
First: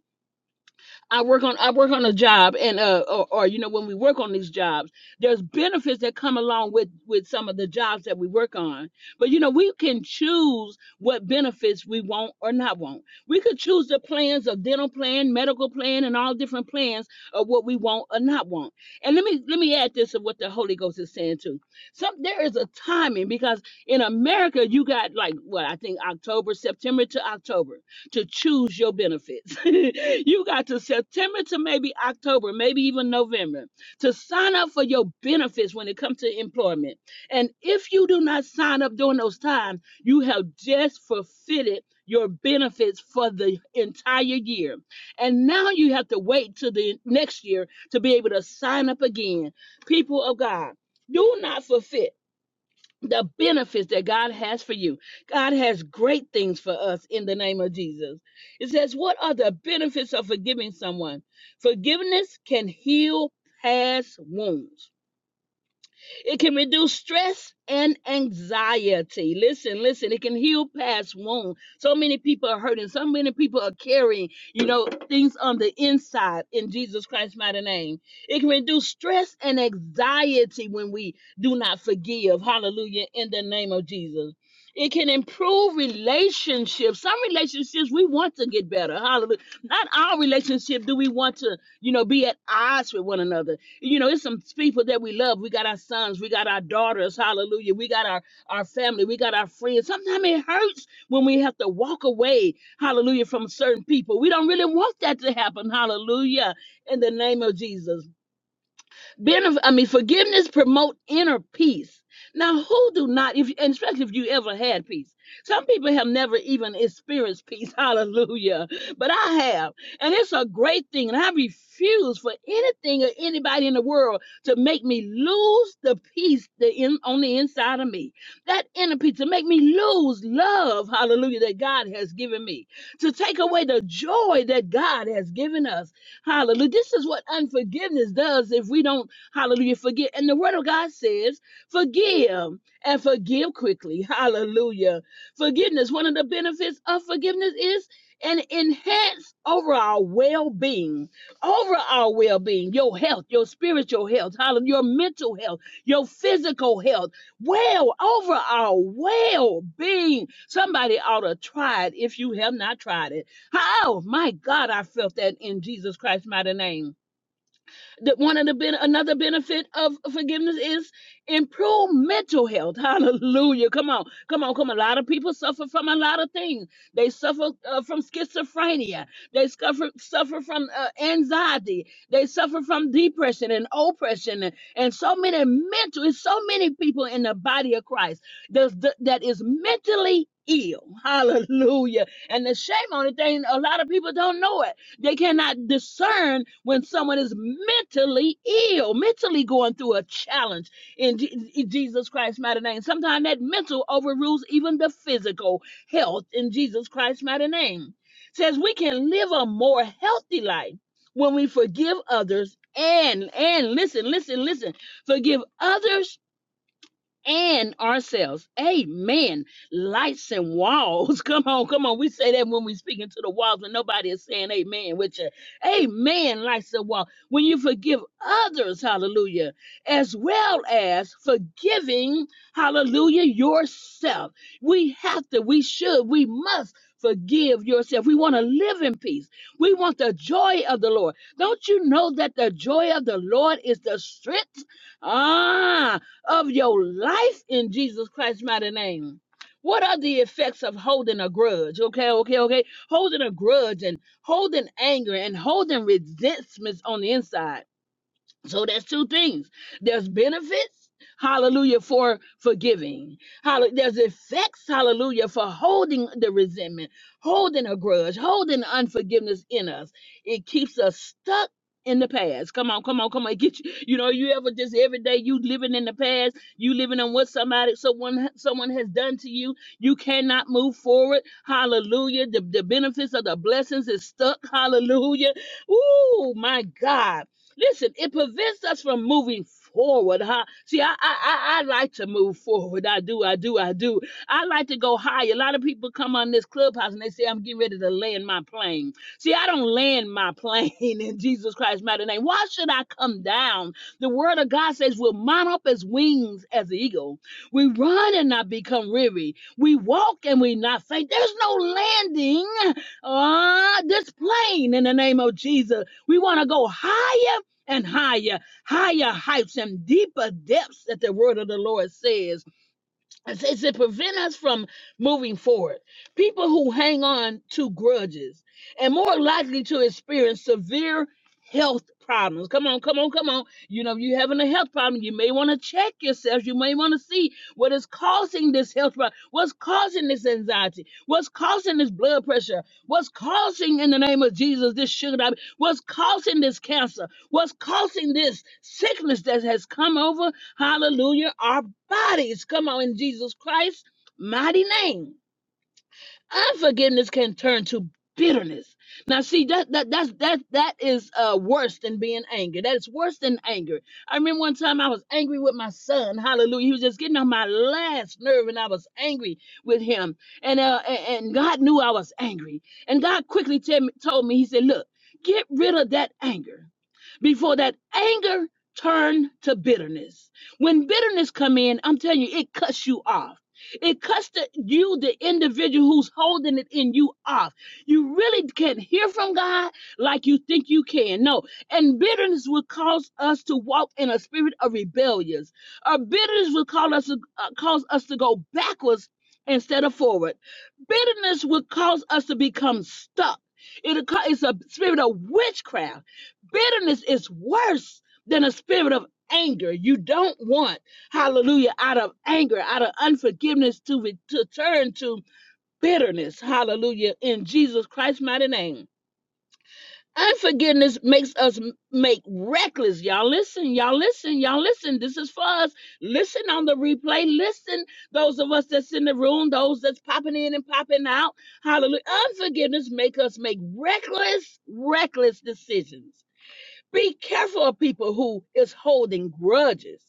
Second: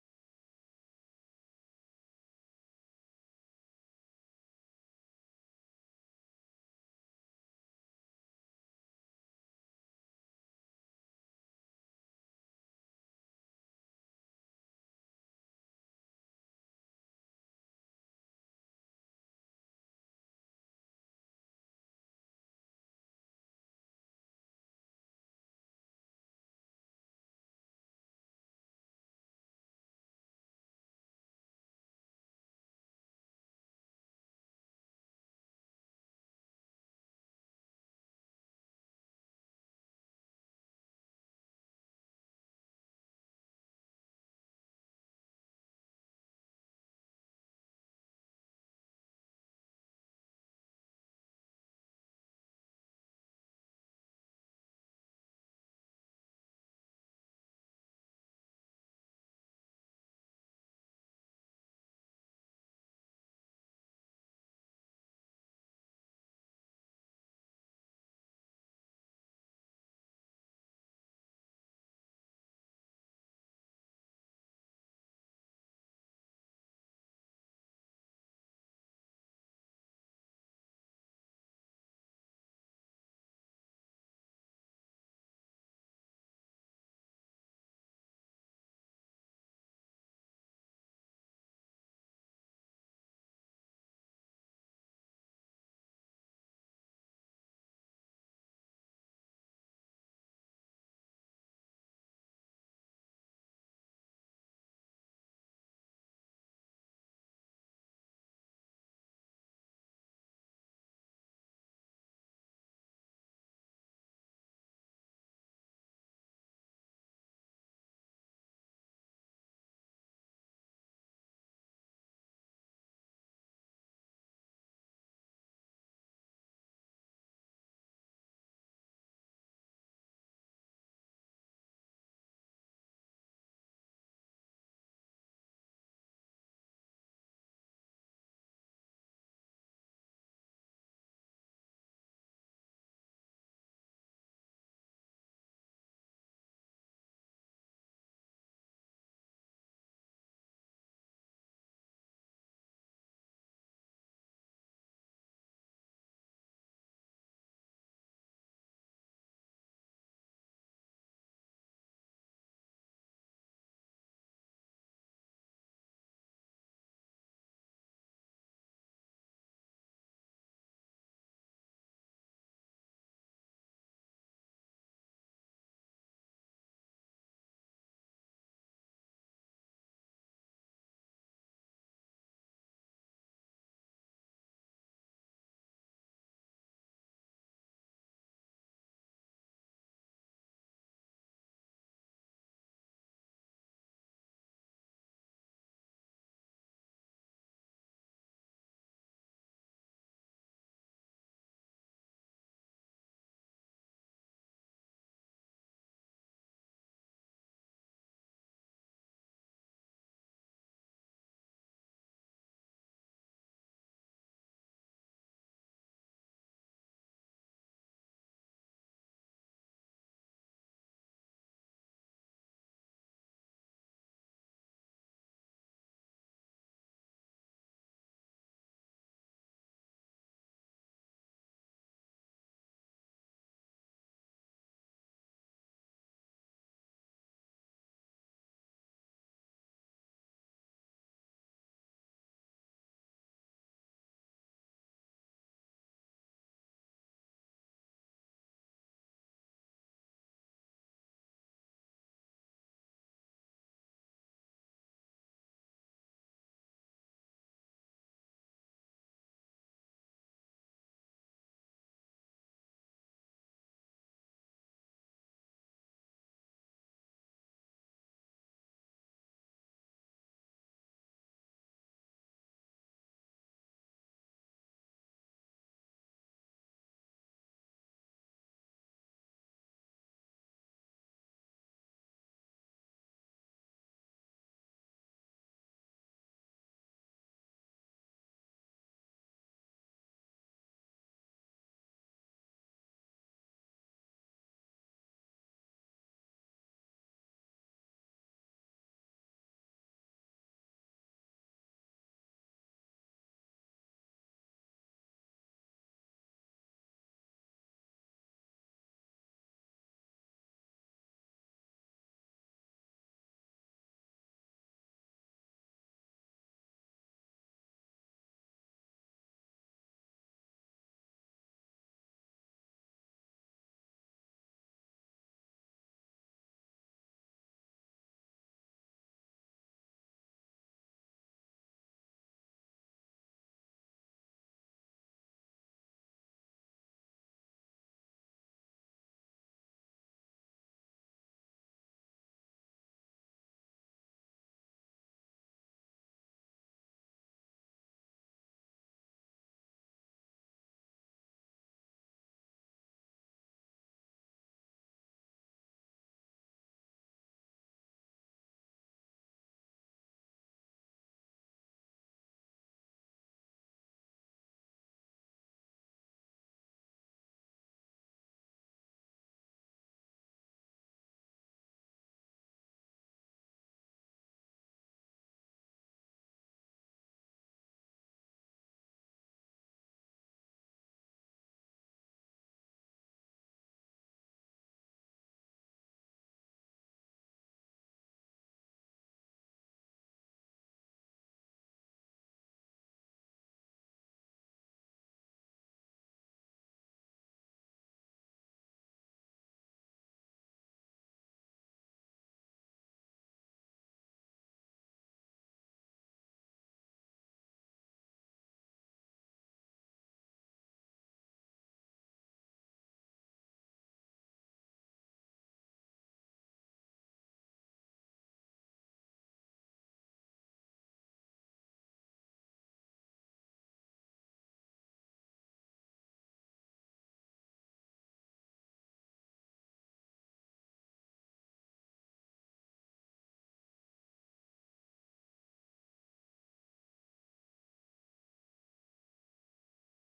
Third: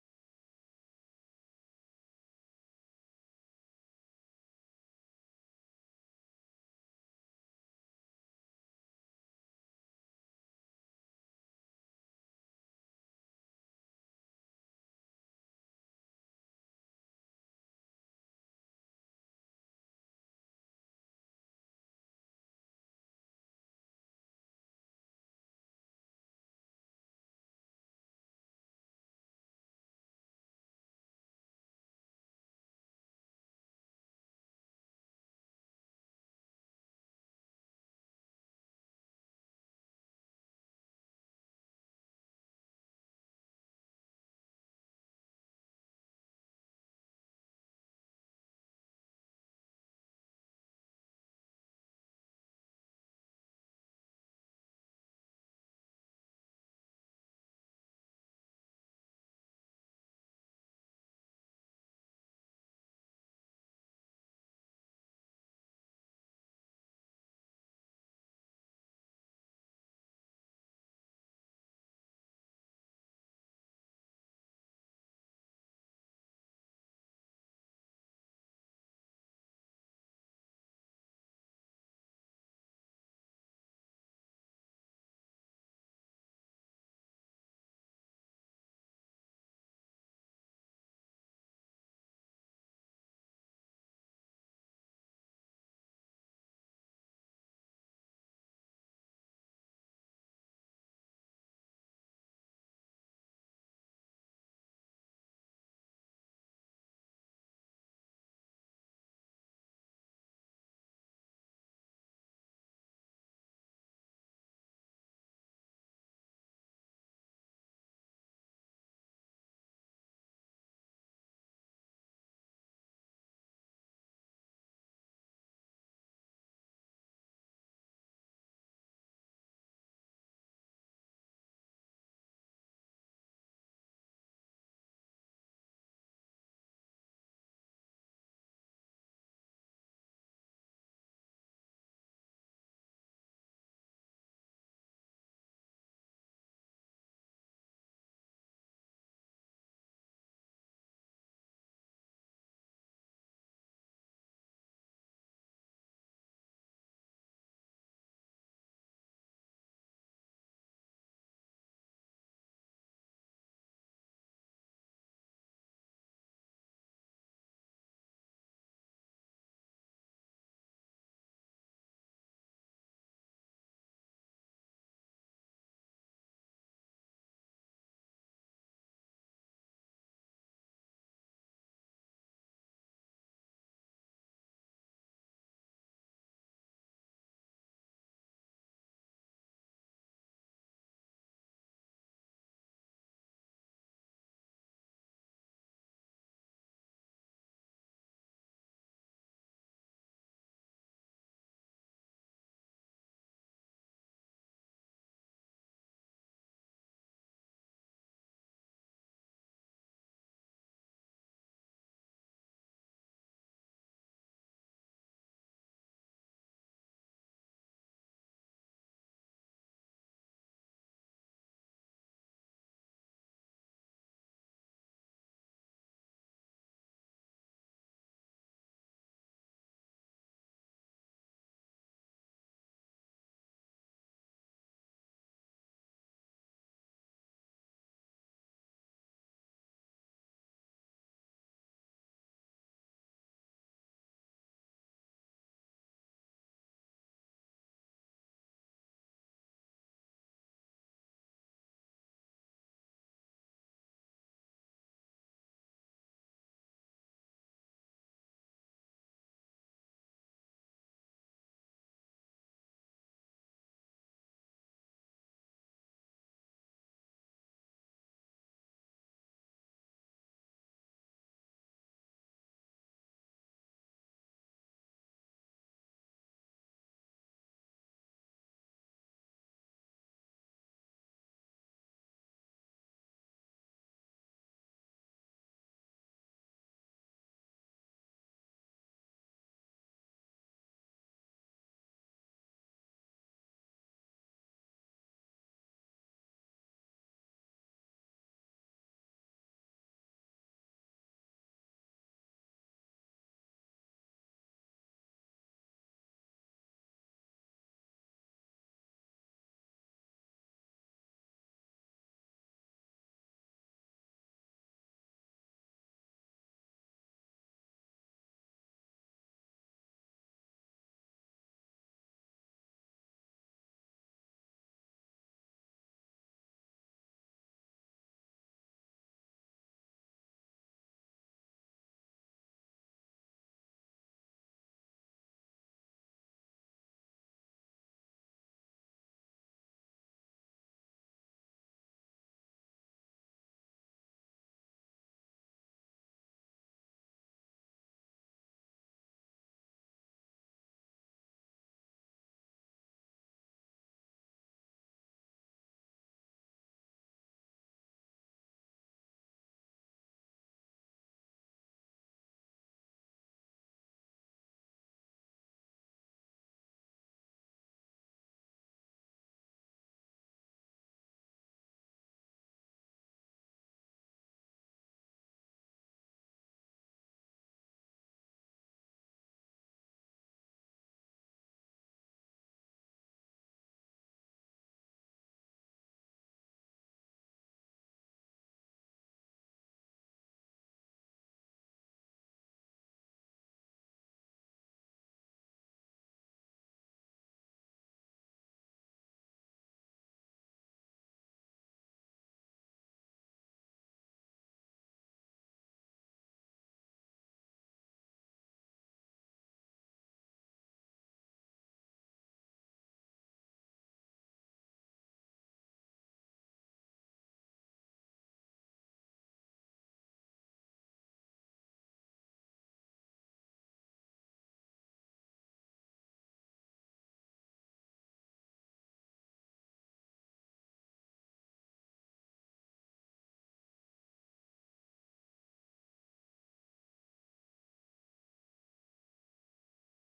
Speaker 2: I work on I work on a job and uh or, or you know when we work on these jobs, there's benefits that come along with with some of the jobs that we work on. But you know we can choose what benefits we want or not want. We could choose the plans of dental plan, medical plan, and all different plans of what we want or not want. And let me let me add this of what the Holy Ghost is saying too. Some there is a timing because in America you got like what I think October September to October to choose your benefits. you got to September to maybe October, maybe even November to sign up for your benefits when it comes to employment. And if you do not sign up during those times, you have just forfeited your benefits for the entire year. And now you have to wait till the next year to be able to sign up again. People of God, do not forfeit the benefits that God has for you. God has great things for us in the name of Jesus. It says, What are the benefits of forgiving someone? Forgiveness can heal past wounds. It can reduce stress and anxiety. Listen, listen, it can heal past wounds. So many people are hurting. So many people are carrying, you know, things on the inside in Jesus Christ's mighty name. It can reduce stress and anxiety when we do not forgive. Hallelujah. In the name of Jesus. It can improve relationships. Some relationships we want to get better. Hallelujah. Not all relationships do we want to, you know, be at odds with one another you know, it's some people that we love. We got our sons, we got our daughters, hallelujah. We got our, our family, we got our friends. Sometimes it hurts when we have to walk away, hallelujah, from certain people. We don't really want that to happen, hallelujah, in the name of Jesus. Benef- I mean, forgiveness promote inner peace. Now, who do not, if and especially if you ever had peace? Some people have never even experienced peace. Hallelujah. But I have. And it's a great thing. And I refuse for anything or anybody in the world to make me lose the peace that in, on the inside of me. That inner peace to make me lose love, hallelujah, that God has given me. To take away the joy that God has given us. Hallelujah. This is what unforgiveness does if we don't Hallelujah. Forget. And the word of God says, forgive and forgive quickly. Hallelujah. Forgiveness. One of the benefits of forgiveness is an enhance over our well-being. Over our well-being, your health, your spiritual health, your mental health, your physical health. Well, over our well-being. Somebody ought to try it if you have not tried it. Oh my God, I felt that in Jesus Christ's mighty name. The, one of the ben- another benefit of forgiveness is improved mental health. Hallelujah! Come on, come on, come on. A lot of people suffer from a lot of things. They suffer uh, from schizophrenia. They suffer suffer from uh, anxiety. They suffer from depression and oppression, and, and so many mental. It's so many people in the body of Christ that's- that that is mentally ill. Hallelujah! And the shame on the thing, a lot of people don't know it they cannot discern when someone is mentally ill, mentally going through a challenge in Je- Jesus Christ's mighty name. Sometimes that mental overrules even the physical health in Jesus Christ's mighty name. Says we can live a more healthy life when we forgive others and and listen, listen, listen, forgive others and ourselves. Amen. Lights and walls. Come on, come on. We say that when we speak into the walls, and nobody is saying amen with you. Amen. Lights and walls. When you forgive others, hallelujah, as well as forgiving, hallelujah, yourself. We have to, we should, we must. Forgive yourself. We want to live in peace. We want the joy of the Lord. Don't you know that the joy of the Lord is the strength? Ah, of your life in Jesus Christ's mighty name. What are the effects of holding a grudge? Okay, okay, okay. Holding a grudge and holding anger and holding resentments on the inside. So that's two things. There's benefits, hallelujah, for forgiving. Hall- There's effects, hallelujah, for holding the resentment, holding a grudge, holding unforgiveness in us. It keeps us stuck in the past. Come on, come on, come on. Get you, you know, you ever just every day you living in the past, you living on what somebody someone someone has done to you. You cannot move forward. Hallelujah. The, the benefits of the blessings is stuck. Hallelujah. Ooh, my God. Listen, it prevents us from moving forward, huh? See, I, I I I like to move forward. I do, I do, I do. I like to go higher. A lot of people come on this clubhouse and they say, I'm getting ready to land my plane. See, I don't land my plane in Jesus Christ's mighty name. Why should I come down? The word of God says we'll mount up as wings as the eagle. We run and not become weary. We walk and we not faint. There's no landing uh, this plane in the name of Jesus. We want to go higher and higher, higher heights and deeper depths that the word of the Lord says. It's, it's to prevent us from moving forward. People who hang on to grudges and more likely to experience severe health problems. Come on, come on, come on. You know, you having a health problem, you may want to check yourself. You may want to see what is causing this health problem. What's causing this anxiety? What's causing this blood pressure? What's causing, in the name of Jesus, this sugar diabetes? What's causing this cancer? What's causing this sickness that has come over? Hallelujah bodies. Come on, in Jesus Christ, mighty name. Unforgiveness can turn to bitterness. Now, see that that that's that that is uh, worse than being angry. That is worse than anger. I remember one time I was angry with my son. Hallelujah! He was just getting on my last nerve, and I was angry with him. And uh, a- and, God knew I was angry. And God quickly tell me, told me, He said, "Look, get rid of that anger." before that anger turn to bitterness. When bitterness come in, I'm telling you, it cuts you off. It cuts the, you, the individual who's holding it in you off. You really can't hear from God like you think you can. No. And bitterness will cause us to walk in a spirit of rebellions. Our bitterness will cause us to, uh, cause us to go backwards instead of forward. Bitterness will cause us to become stuck. it it's a spirit of witchcraft. Bitterness is worse than a spirit of anger. You don't want hallelujah, out of anger, out of unforgiveness to, re- to turn to bitterness, hallelujah, in Jesus Christ's mighty name. Unforgiveness makes us m- make reckless. Y'all listen, y'all listen, y'all listen. This is for us. Listen on the replay. Listen, those of us that's in the room, those that's popping in and popping out. Hallelujah. Unforgiveness make us make reckless, reckless decisions be careful of people who is holding grudges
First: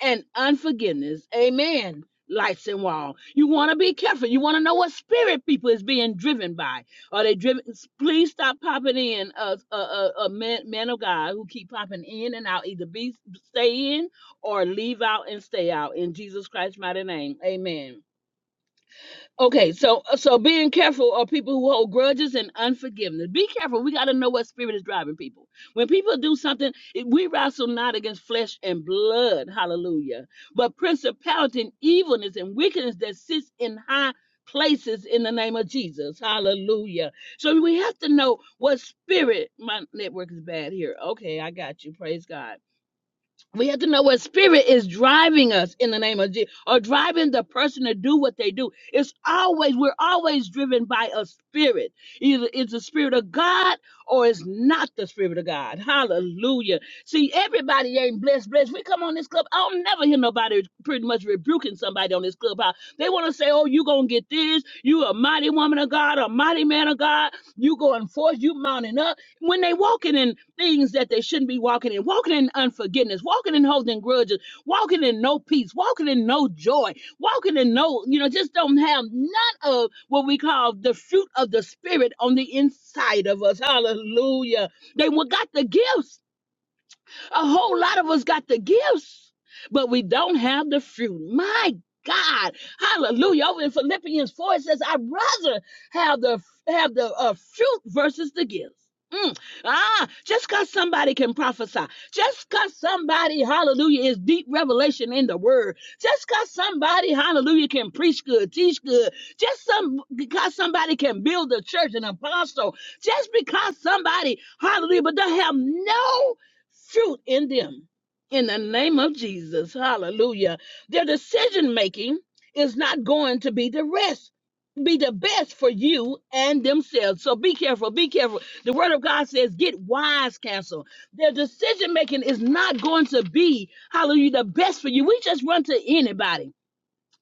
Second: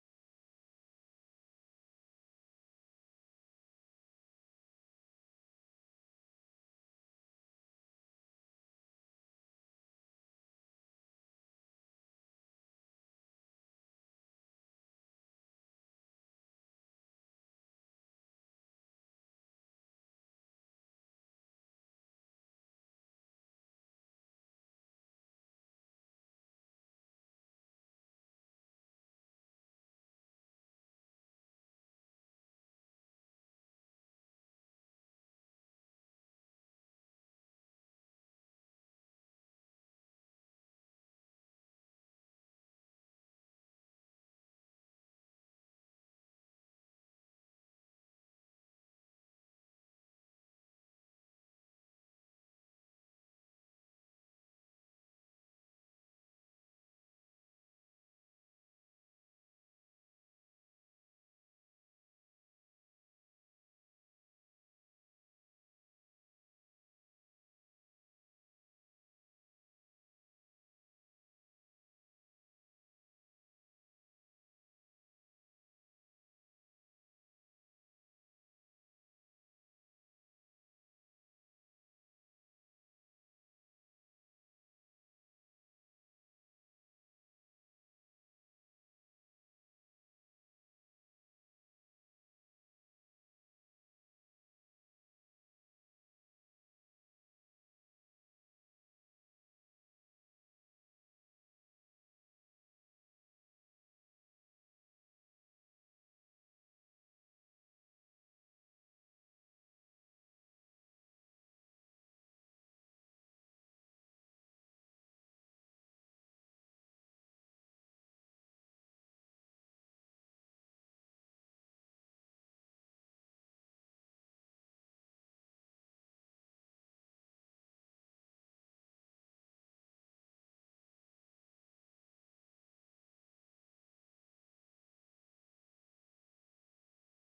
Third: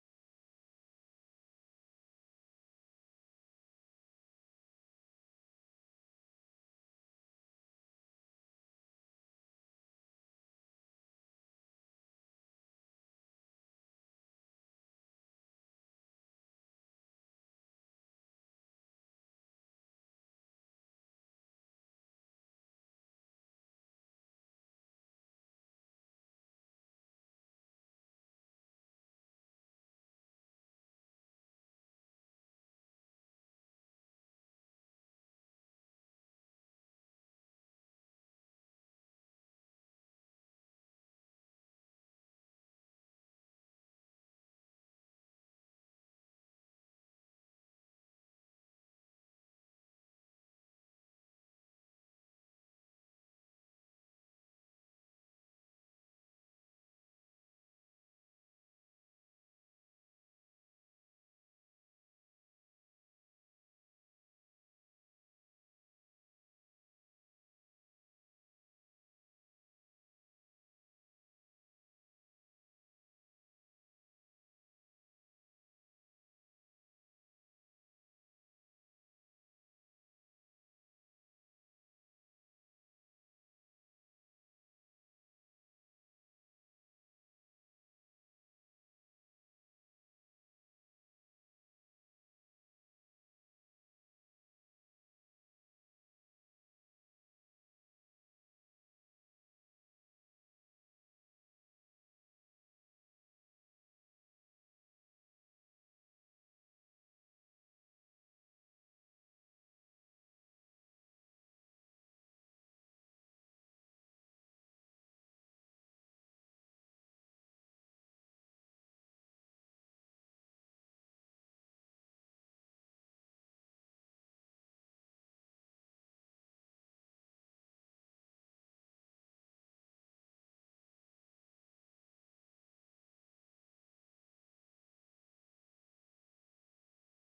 Speaker 2: and unforgiveness. Amen. Lights and wall. You want to be careful. You want to know what spirit people is being driven by. Are they driven? Please stop popping in, uh, uh, uh, uh men, men of God who keep popping in and out. Either be stay in or leave out and stay out. In Jesus Christ's mighty name, Amen. Okay, so uh, so being careful are people who hold grudges and unforgiveness. Be careful. We got to know what spirit is driving people. When people do something, it- we wrestle not against flesh and blood, hallelujah, but principality and evilness and wickedness that sits in high places in the name of Jesus, hallelujah. So we have to know what spirit. My network is bad here. Okay, I got you. Praise God we have to know what spirit is driving us in the name of Jesus or driving the person to do what they do. It's always, we're always driven by a spirit. Either it's the spirit of God or it's not the spirit of God. Hallelujah. See, everybody ain't blessed, blessed. We come on this club. I don't never hear nobody pretty much rebuking somebody on this clubhouse. They want to say, oh, you going to get this. You a mighty woman of God, a mighty man of God. You going forth, you mounting up when they walking in things that they shouldn't be walking in, walking in unforgiveness, walking in holding grudges, walking in no peace, walking in no joy, walking in no, you know, just don't have none of what we call the fruit of the spirit on the inside of us. Hallelujah. They wa- got the gifts a whole lot of us got the gifts, but we don't have the fruit. My God, Hallelujah! Over in Philippians four, it says, "I'd rather have the have the uh, fruit versus the gifts." Mm. Ah, just because somebody can prophesy, just because somebody, hallelujah, is deep revelation in the word, just because somebody, hallelujah, can preach good, teach good, just some because somebody can build a church, an apostle, just because somebody, hallelujah, but they have no fruit in them in the name of Jesus. Hallelujah. Their decision making is not going to be the rest. Be the best for you and themselves. So be careful. Be careful. The word of God says, get wise, counsel. Their decision making is not going to be, hallelujah, the best for you. We just run to anybody.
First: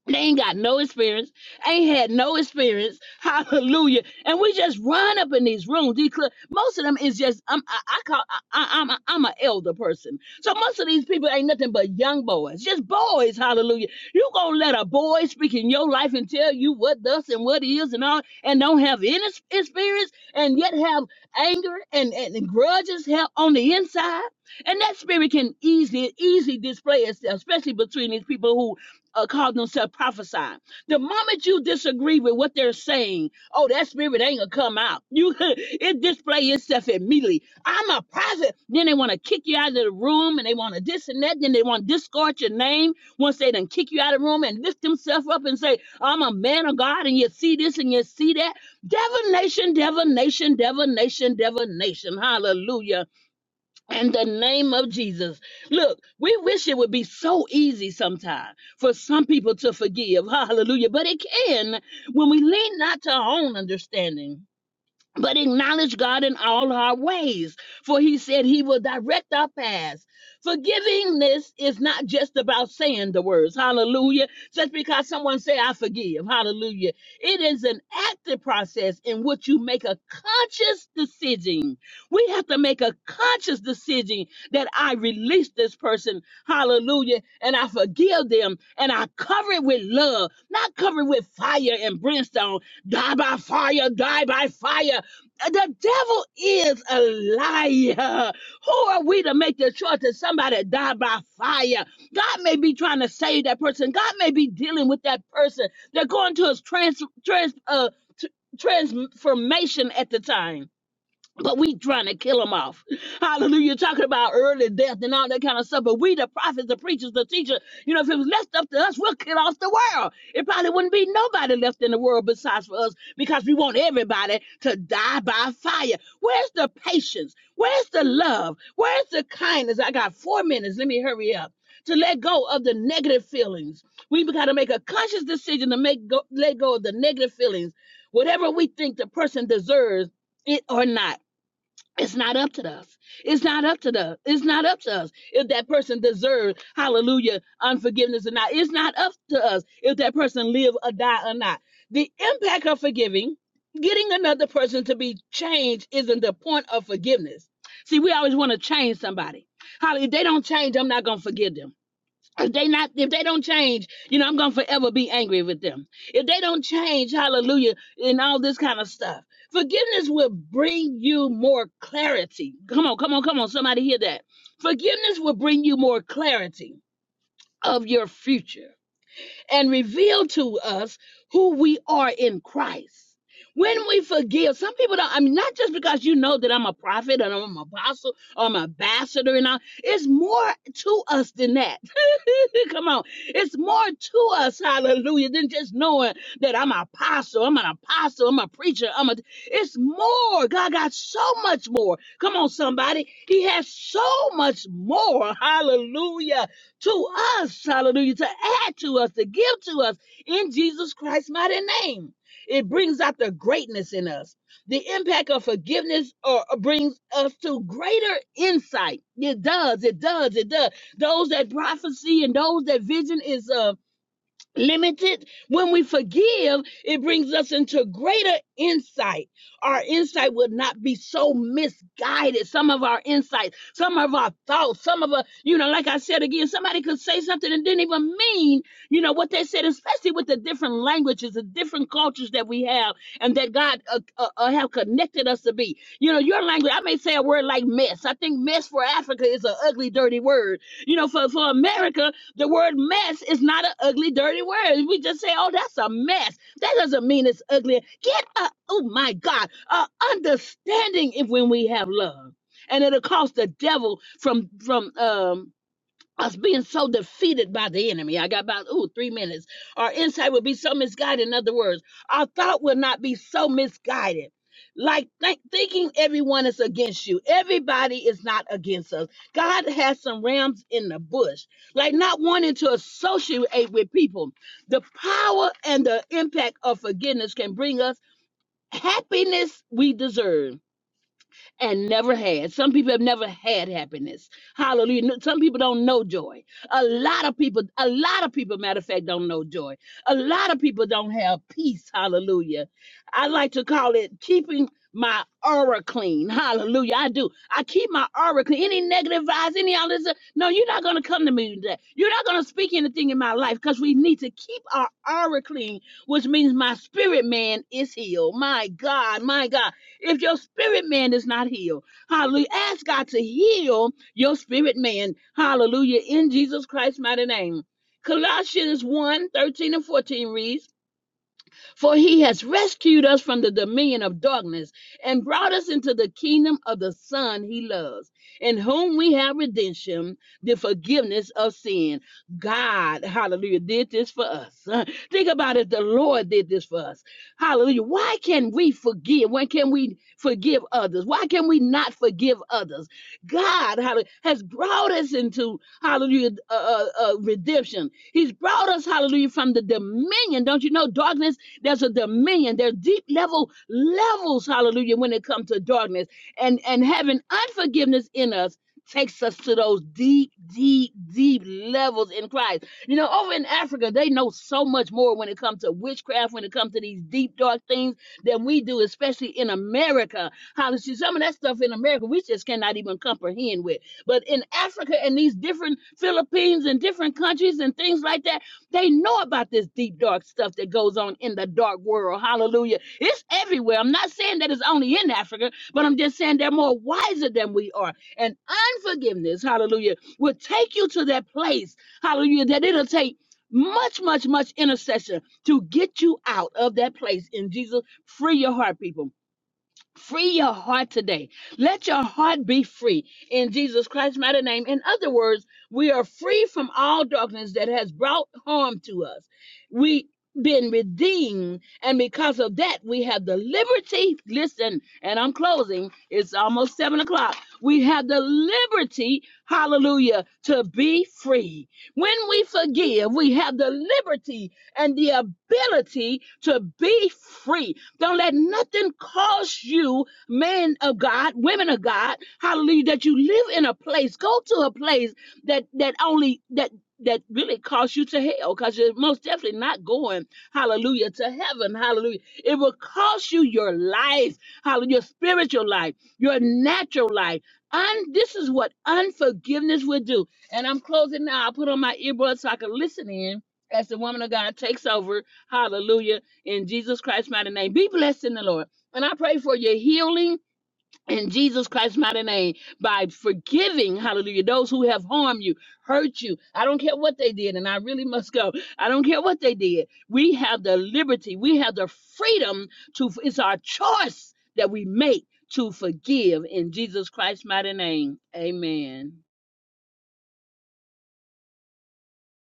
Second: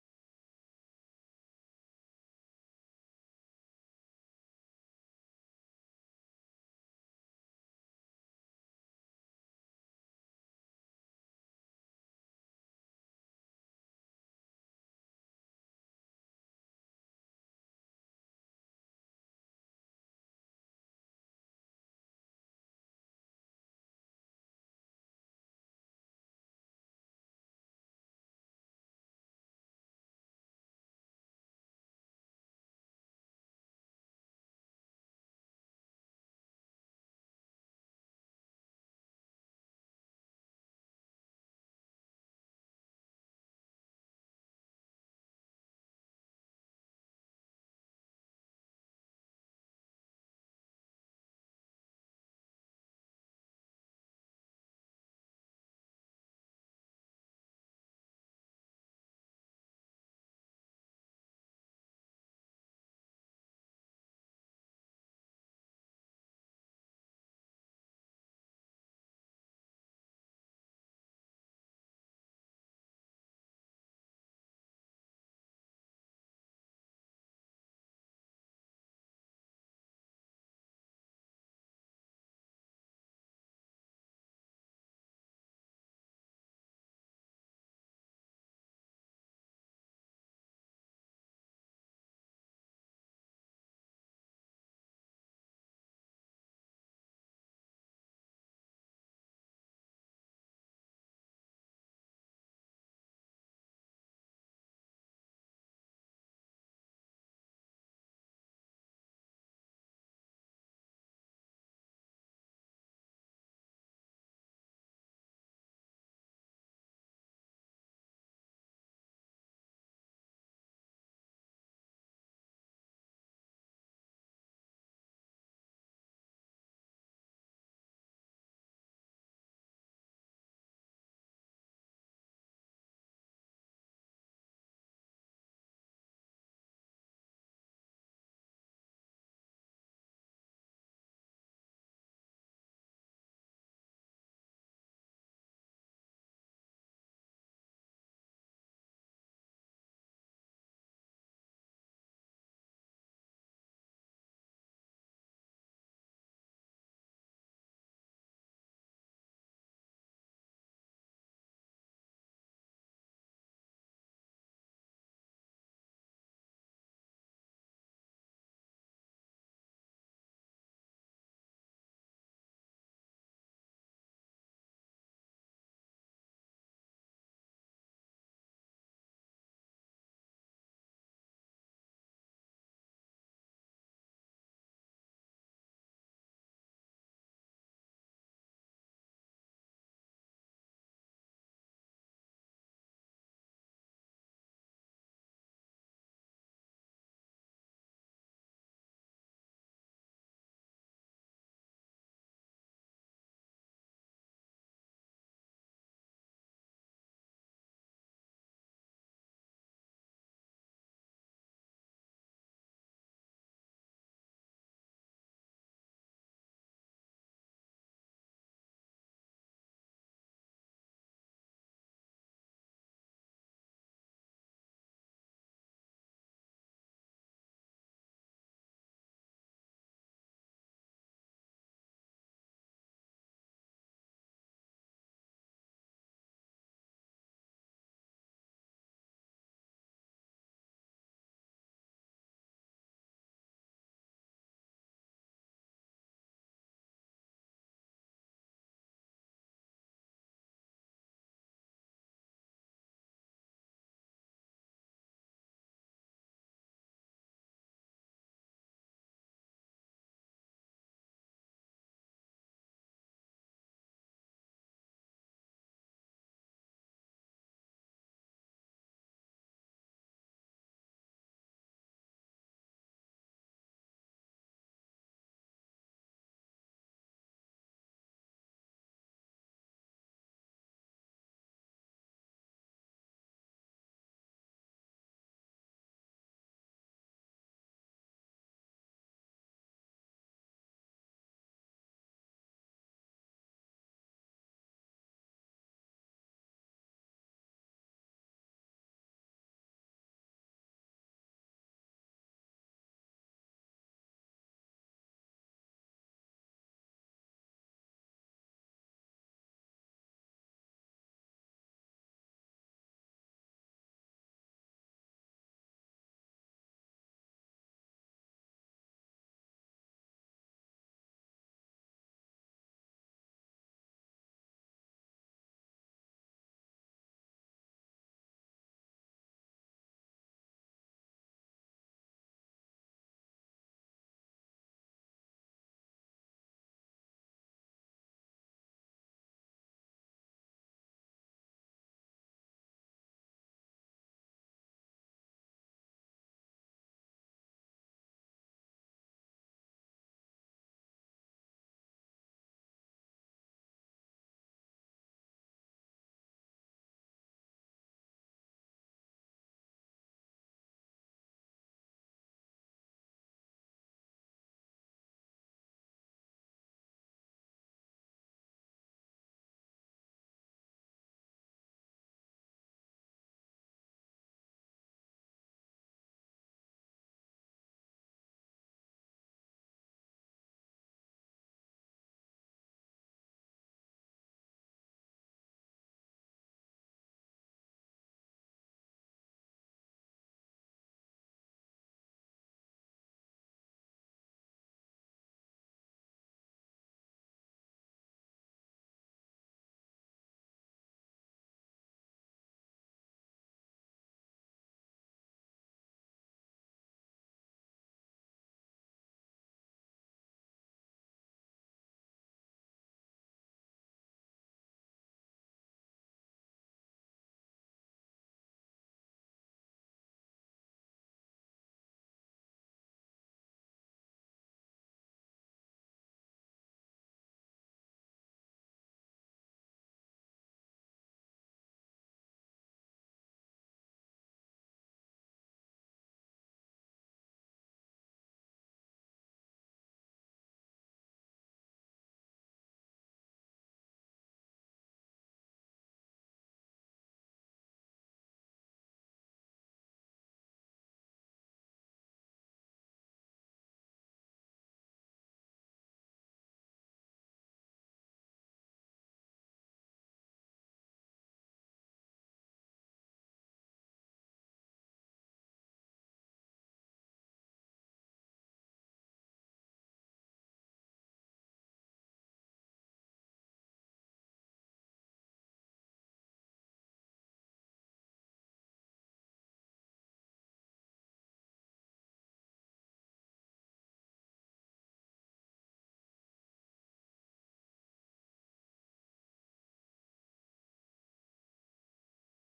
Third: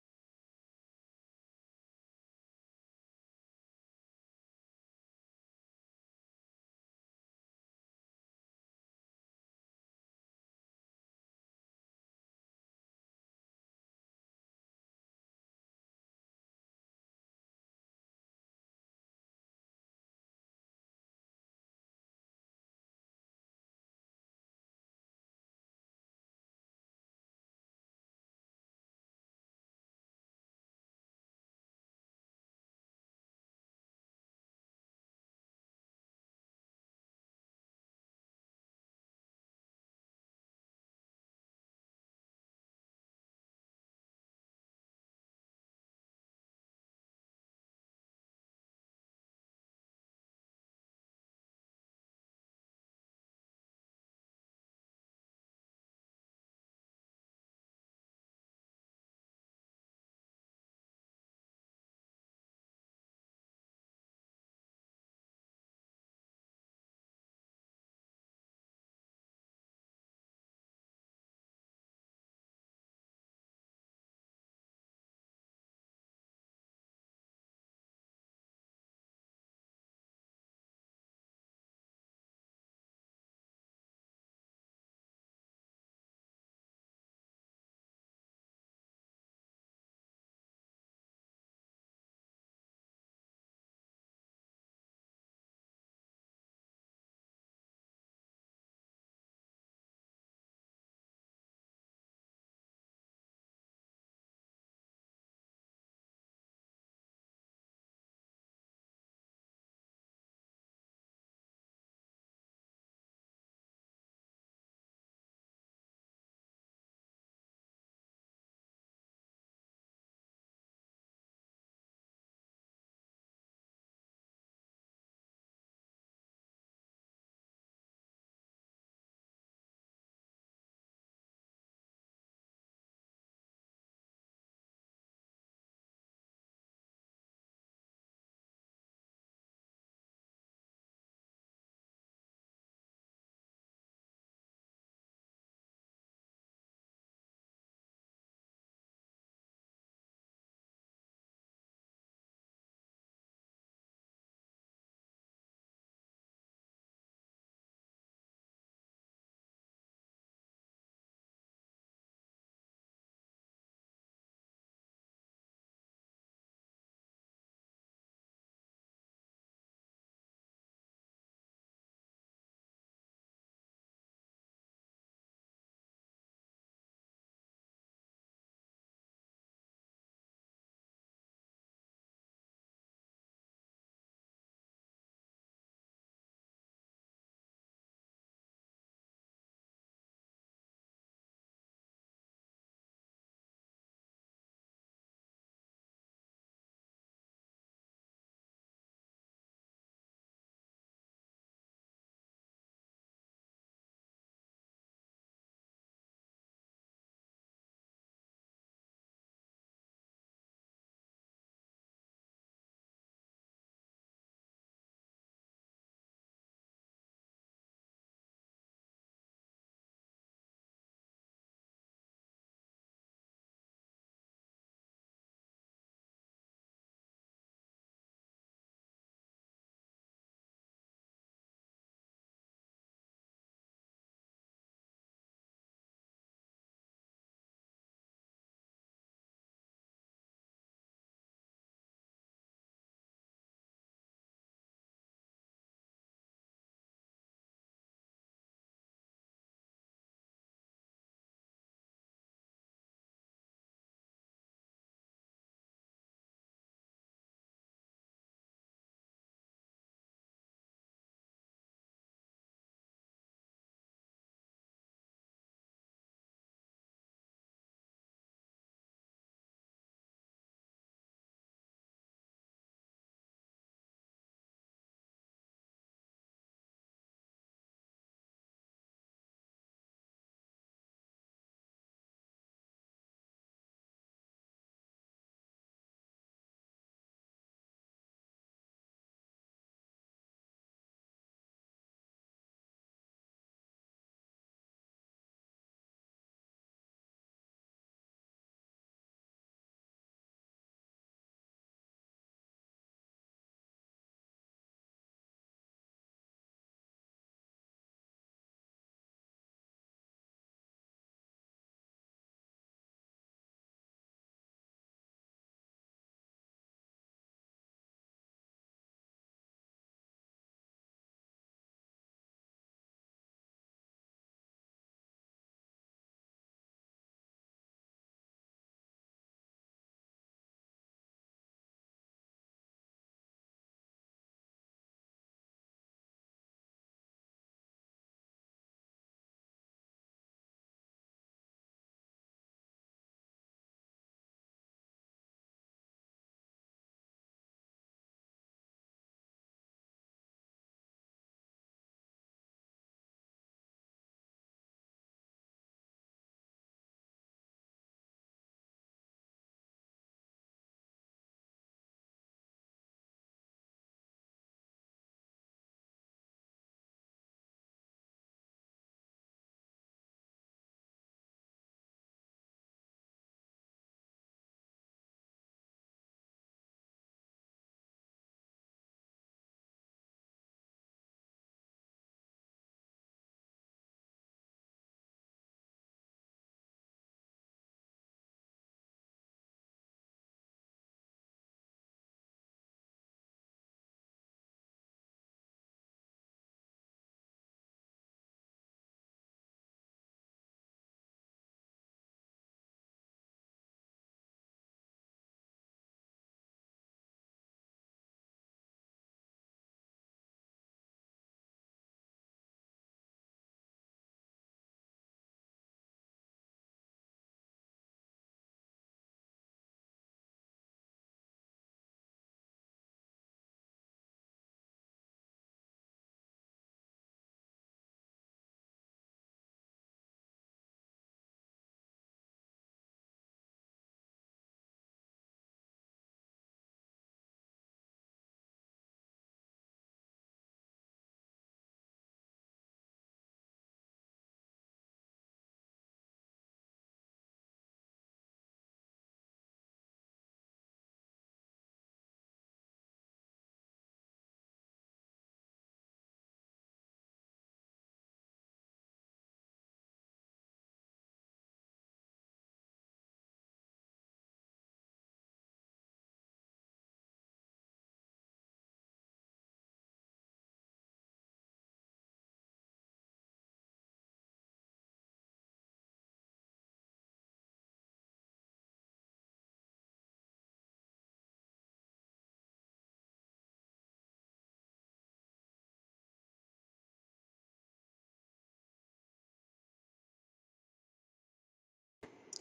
Speaker 2: They ain't got no experience, ain't had no experience. Hallelujah. And we just run up in these rooms. These cl- most of them is just I'm, I, I call I, I- I'm a, I'm an elder person. So most of these people ain't nothing but young boys, just boys. Hallelujah. You gonna let a boy speak in your life and tell you what thus and what is and all, and don't have any s- experience, and yet have anger and and, and grudges have on the inside. And that spirit can easily easily display itself, especially between these people uh, call themselves prophesying. The moment you disagree with what they're saying, oh, that spirit ain't gonna come out. You it display itself immediately. I'm a prophet. Then they want to kick you out of the room and they want to this and that. Then they want to discard your name once they done kick you out of the room and lift themselves up and say, I'm a man of God, and you see this and you see that. Divination, divination, divination, divination. Hallelujah in the name of Jesus. Look, we wish it would be so easy sometimes for some people to forgive. Hallelujah. But it can when we lean not to our own understanding but acknowledge God in all our ways, for he said he will direct our paths. Forgivingness is not just about saying the words, hallelujah, just because someone say I forgive, hallelujah. It is an active process in which you make a conscious decision. We have to make a conscious decision that I release this person, hallelujah, and I forgive them and I cover it with love, not cover it with fire and brimstone, die by fire, die by fire. The devil is a liar. Who are we to make the choice that somebody died by fire? God may be trying to save that person. God may be dealing with that person. They're going to his trans, trans, uh, t- transformation at the time. But we trying to kill them off. Hallelujah. Talking about early death and all that kind of stuff. But we, the prophets, the preachers, the teachers, you know, if it was left up to us, we'll kill off the world. It probably wouldn't be nobody left in the world besides for us because we want everybody to die by fire. Where's the patience? Where's the love? Where's the kindness? I got four minutes. Let me hurry up. To let go of the negative feelings. We've got to make a conscious decision to make go, let go of the negative feelings. Whatever we think the person deserves, it or not. It's not up to us. It's not up to the. It's not up to us if that person deserves hallelujah unforgiveness or not. It's not up to us if that person live or die or not. The impact of forgiving, getting another person to be changed, isn't the point of forgiveness. See, we always want to change somebody. Holly, if they don't change, I'm not gonna forgive them if they not if they don't change you know i'm gonna forever be angry with them if they don't change hallelujah and all this kind of stuff forgiveness will bring you more clarity come on come on come on somebody hear that forgiveness will bring you more clarity of your future and reveal to us who we are in Christ. When we forgive, some people don't, I mean, not just because you know that I'm a prophet and I'm an apostle or I'm an ambassador and all, it's more to us than that. Come on. It's more to us, hallelujah, than just knowing that I'm an apostle, I'm an apostle, I'm a preacher, I'm a, it's more. God got so much more. Come on, somebody. He has so much more, hallelujah to us, hallelujah, to add to us, to give to us in Jesus Christ's mighty name. It brings out the greatness in us. The impact of forgiveness or brings us to greater insight. It does, it does, it does. Those that prophecy and those that vision is um limited. When we forgive, it brings us into greater insight. Our insight would not be so misguided. Some of our insights, some of our thoughts, some of our, you know, like I said again, somebody could say something and didn't even mean, you know, what they said, especially with the different languages, the different cultures that we have and that God uh, uh, uh, have connected us to be. You know, your language, I may say a word like mess. I think mess for Africa is an ugly, dirty word. You know, for, for America, the word mess is not an ugly, dirty word. We just say, oh, that's a mess. That doesn't mean it's ugly. Get a, oh my God, a understanding if when we have love. And it'll cost the devil from from um us being so defeated by the enemy. I got about ooh three minutes. Our insight will be so misguided. In other words, our thought will not be so misguided. Like think thinking everyone is against you. Everybody is not against us. God has some rams in the bush. Like not wanting to associate with people. The power and the impact of forgiveness can bring us happiness we deserve and never had. Some people have never had happiness. Hallelujah. No- Some people don't know joy. A lot of people, a lot of people, matter of fact, don't know joy. A lot of people don't have peace. Hallelujah. I like to call it keeping my aura clean. Hallelujah. I do. I keep my aura clean. Any negative vibes, any all this. uh, No, you're not going to come to me today. You're not going to speak anything in my life because we need to keep our aura clean, which means my spirit man is healed. My God, my God. If your spirit man is not healed, hallelujah. Ask God to heal your spirit man, hallelujah, in Jesus Christ's mighty name. Colossians one 13 and 14 reads, for he has rescued us from the dominion of darkness and brought us into the kingdom of the Son he loves, in whom we have redemption, the forgiveness of sin. God, hallelujah, did this for us. Think about it. The Lord did this for us. Hallelujah. Why can we forgive? When can we forgive others? Why can we not forgive others? God hallelujah, has brought us into hallelujah uh, uh, uh, redemption. He's brought us hallelujah from the dominion. Don't you know darkness? There's a dominion. There's deep level levels hallelujah when it comes to darkness and and having unforgiveness in us takes us to those deep deep deep levels in christ you know over in africa they know so much more when it comes to witchcraft when it comes to these deep dark things than we do especially in america Hallelujah. See, Some of that stuff in America we just cannot even comprehend with. But in Africa and these different Philippines and different countries and things like that, they know about this deep dark stuff that goes on in the dark world. Hallelujah. It's everywhere. I'm not saying that it's only in Africa, but I'm just saying they're more wiser than we are. And unforgiveness, hallelujah, will take you to that place, hallelujah, that it'll take much, much, much intercession to get you out of that place in Jesus. Free your heart, people Free your heart today. Let your heart be free in Jesus Christ's mighty name. In other words, we are free from all darkness that has brought harm to us. We been redeemed, and because of that, we have the liberty. Listen, and I'm closing. It's almost seven o'clock. We have the liberty, hallelujah, to be free. When we forgive, we have the liberty and the ability to be free don't let nothing cause you, men of God, women of God, hallelujah, that you live in a place, go to a place that that only that that really costs you to hell because you're most definitely not going, hallelujah, to heaven, hallelujah. It will cost you your life, hallelujah, your spiritual life, your natural life. And this is what unforgiveness will do. And I'm closing now. I put on my earbuds so I can listen in as the woman of God takes over. Hallelujah in Jesus Christ's mighty name. Be blessed in the Lord. And I pray for your healing in Jesus Christ's mighty name by forgiving, hallelujah, those who have harmed you, hurt you. I don't care what they did, and I really must go. I don't care what they did. We have the liberty, we have the freedom to, it's our choice that we make to forgive in Jesus Christ's mighty name. Amen.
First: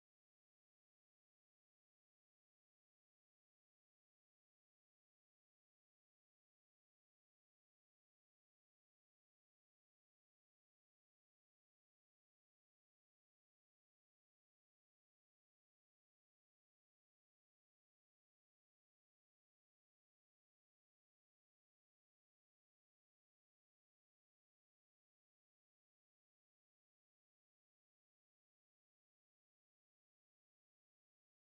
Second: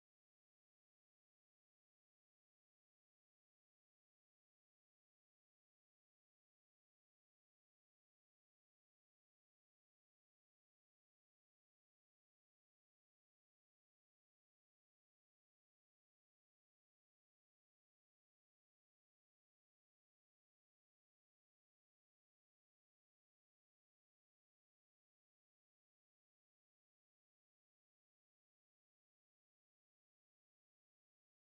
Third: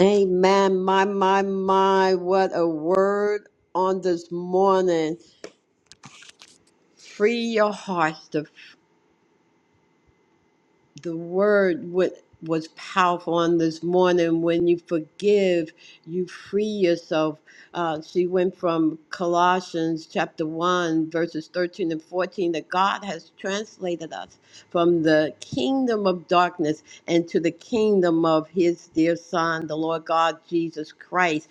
Speaker 1: Amen. My, my, my. What a word on this morning. Free your hearts. The, the word wa- was powerful on this morning. When you forgive, you free yourself. Uh, she went from Colossians chapter 1, verses 13 and 14, that God has translated us from the kingdom of darkness into the kingdom of his dear son, the Lord God Jesus Christ